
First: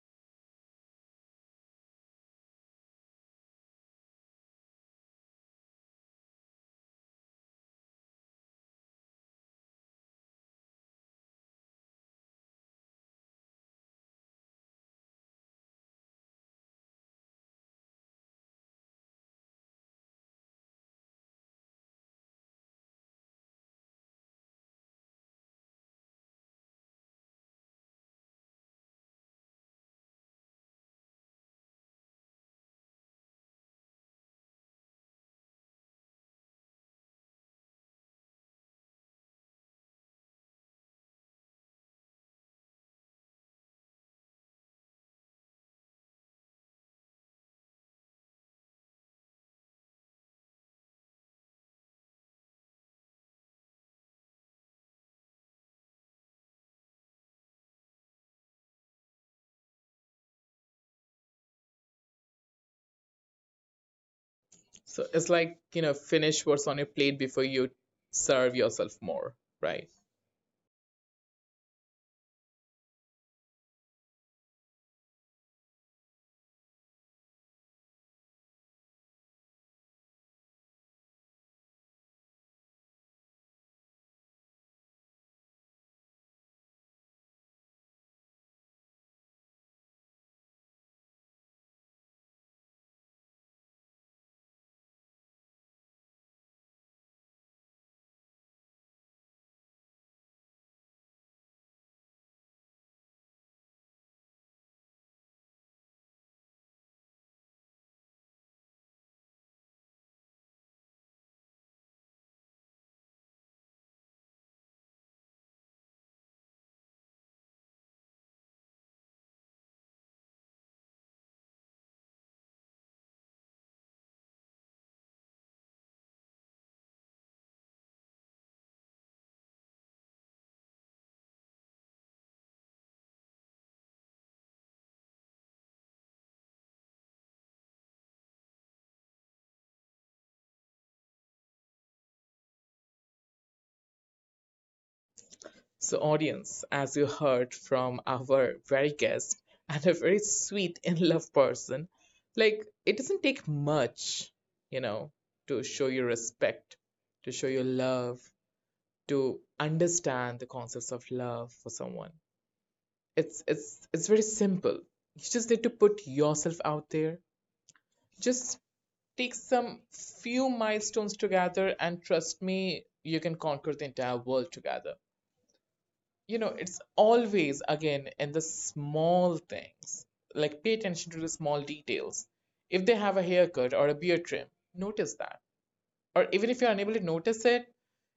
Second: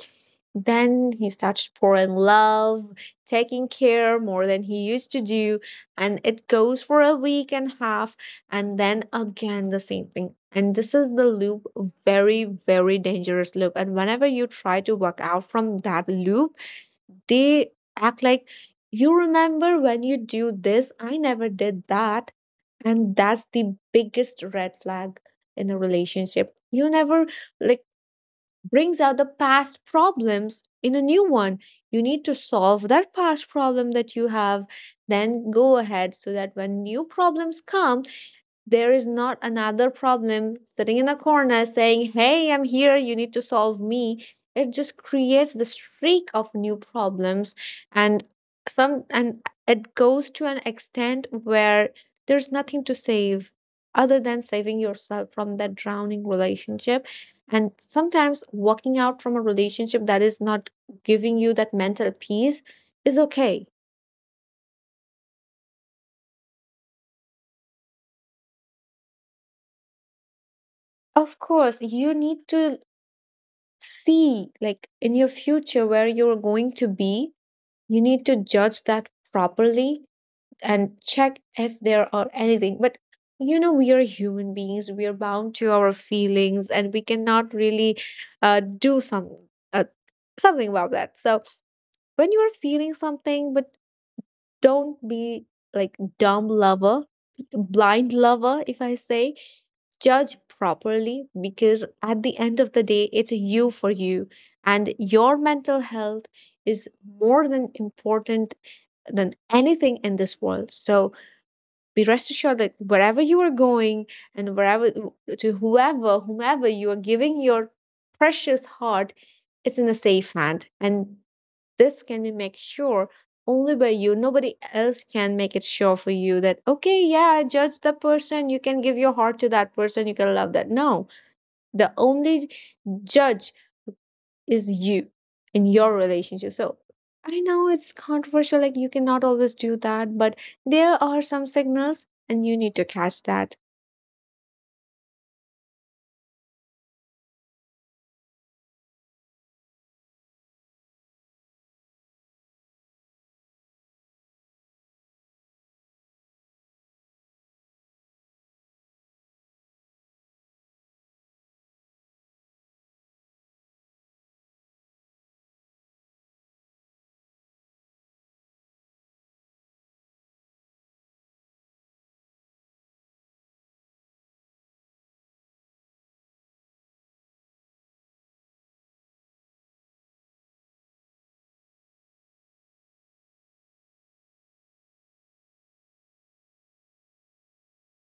then he started pouring love, taking care more than he used to do, and it goes for a week and a half, and then again the same thing, and this is the loop. Very, very dangerous loop. And whenever you try to walk out from that loop, they act like, you remember when you do this, I never did that. And that's the biggest red flag. In a relationship, you never, like, brings out the past problems in a new one. You need to solve that past problem that you have, then go ahead, so that when new problems come, there is not another problem sitting in the corner saying, hey, I'm here, you need to solve me. It just creates the streak of new problems. And some and it goes to an extent where there's nothing to save, other than saving yourself from that drowning relationship. And sometimes walking out from a relationship that is not giving you that mental peace is okay.
So it's like, you know, finish what's on your plate before you serve yourself more, right?
Of course, you need to see, like, in your future, where you're going to be. You need to judge that properly and check if there are anything. But you know, we are human beings, we are bound to our feelings, and we cannot really, uh, do some, uh, something about that. So, when you are feeling something, but don't be like dumb lover, blind lover, if I say. Judge properly, because at the end of the day, it's you for you, and your mental health is more than important than anything in this world. So be rest assured that wherever you are going, and wherever, to whoever, whomever you are giving your precious heart, it's in a safe hand. And this can be make sure only by you. Nobody else can make it sure for you that, okay, yeah, I judge the person, you can give your heart to that person, you can love that. No. The only judge is you in your relationship. So, I know it's controversial, like you cannot always do that, but there are some signals and you need to catch that.
So, audience, as you heard from our very guest and a very sweet, in love person, like it doesn't take much, you know, to show your respect, to show your love, to understand the concepts of love for someone. It's it's it's very simple. You just need to put yourself out there. Just take some few milestones together, and trust me, you can conquer the entire world together. you know, it's always again in the small things. Like, pay attention to the small details. If they have a haircut or a beard trim, notice that. Or even if you're unable to notice it,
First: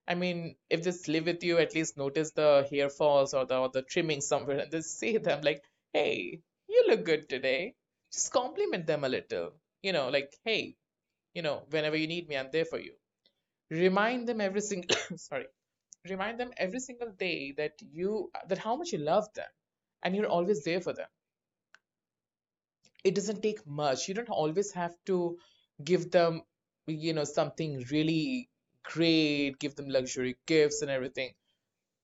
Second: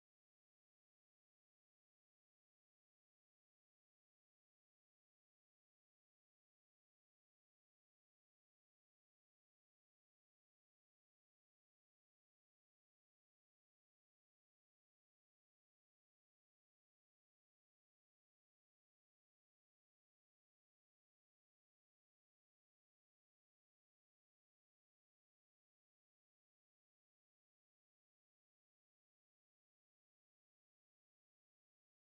I mean, if they live with you, at least notice the hair falls or the or the trimming somewhere, and just say them like, "Hey, you look good today." Just compliment them a little. You know, like, "Hey, you know, whenever you need me, I'm there for you." Remind them every single sorry, remind them every single day that you that how much you love them, and you're always there for them. It doesn't take much. You don't always have to give them you know something really great, give them luxury gifts and everything.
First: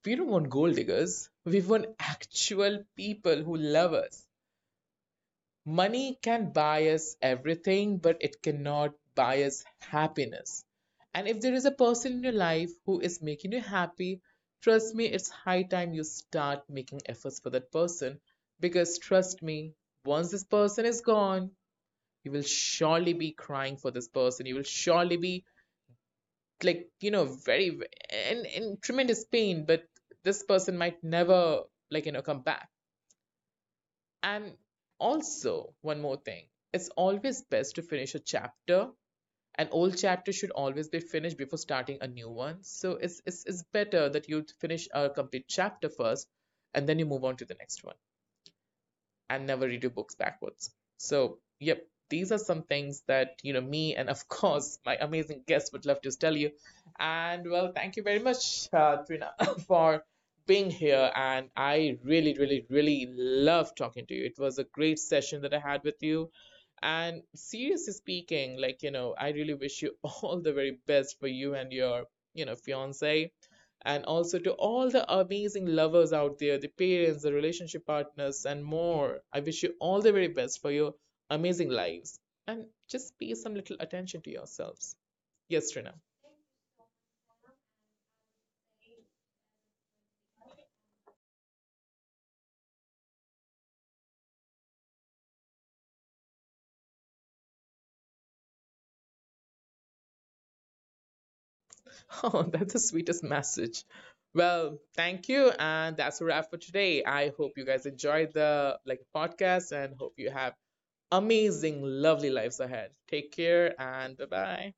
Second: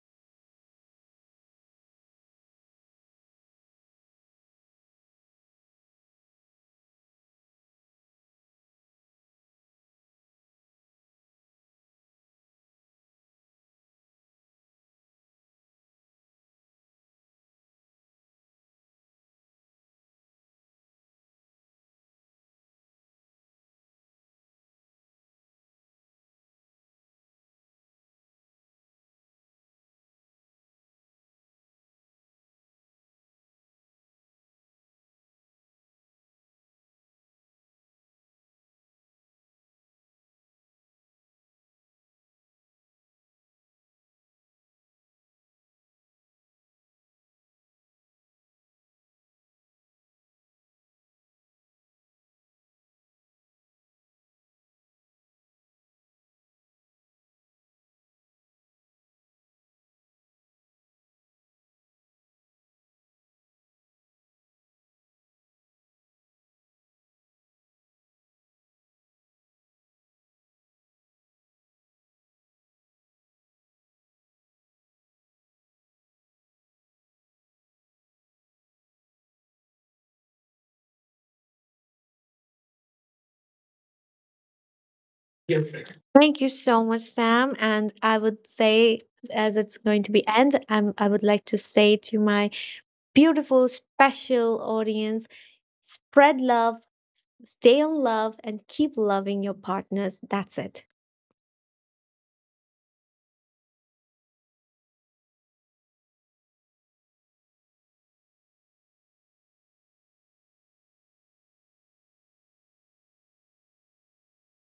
We don't want gold diggers, we want actual people who love us. Money can buy us everything, but it cannot buy us happiness. And if there is a person in your life who is making you happy, trust me, it's high time you start making efforts for that person. Because trust me, once this person is gone, you will surely be crying for this person. You will surely be, like, you know, very, in, in tremendous pain, but this person might never, like, you know, come back. And also, one more thing, it's always best to finish a chapter. An old chapter should always be finished before starting a new one. So it's, it's, it's better that you finish a complete chapter first, and then you move on to the next one, and never read your books backwards. So, yep, these are some things that, you know, me and of course my amazing guest would love to tell you. And well, thank you very much, uh, Trina, for being here. And I really, really, really love talking to you. It was a great session that I had with you. And seriously speaking, like, you know, I really wish you all the very best for you and your, you know, fiance and also to all the amazing lovers out there, the parents, the relationship partners, and more. I wish you all the very best for your amazing lives. And just pay some little attention to yourselves.
Yes,
Yes,
sir.
Trina.
Thank you so much, Sam. And I would say, as it's going to be end, I'm, I would like to say to my beautiful, special audience. Spread love, stay in love, and keep loving your partners. That's it.
Oh, that's the sweetest message. Well, thank you, and that's a wrap for today. I hope you guys enjoyed the like podcast, and hope you have amazing, lovely lives ahead. Take care and bye bye.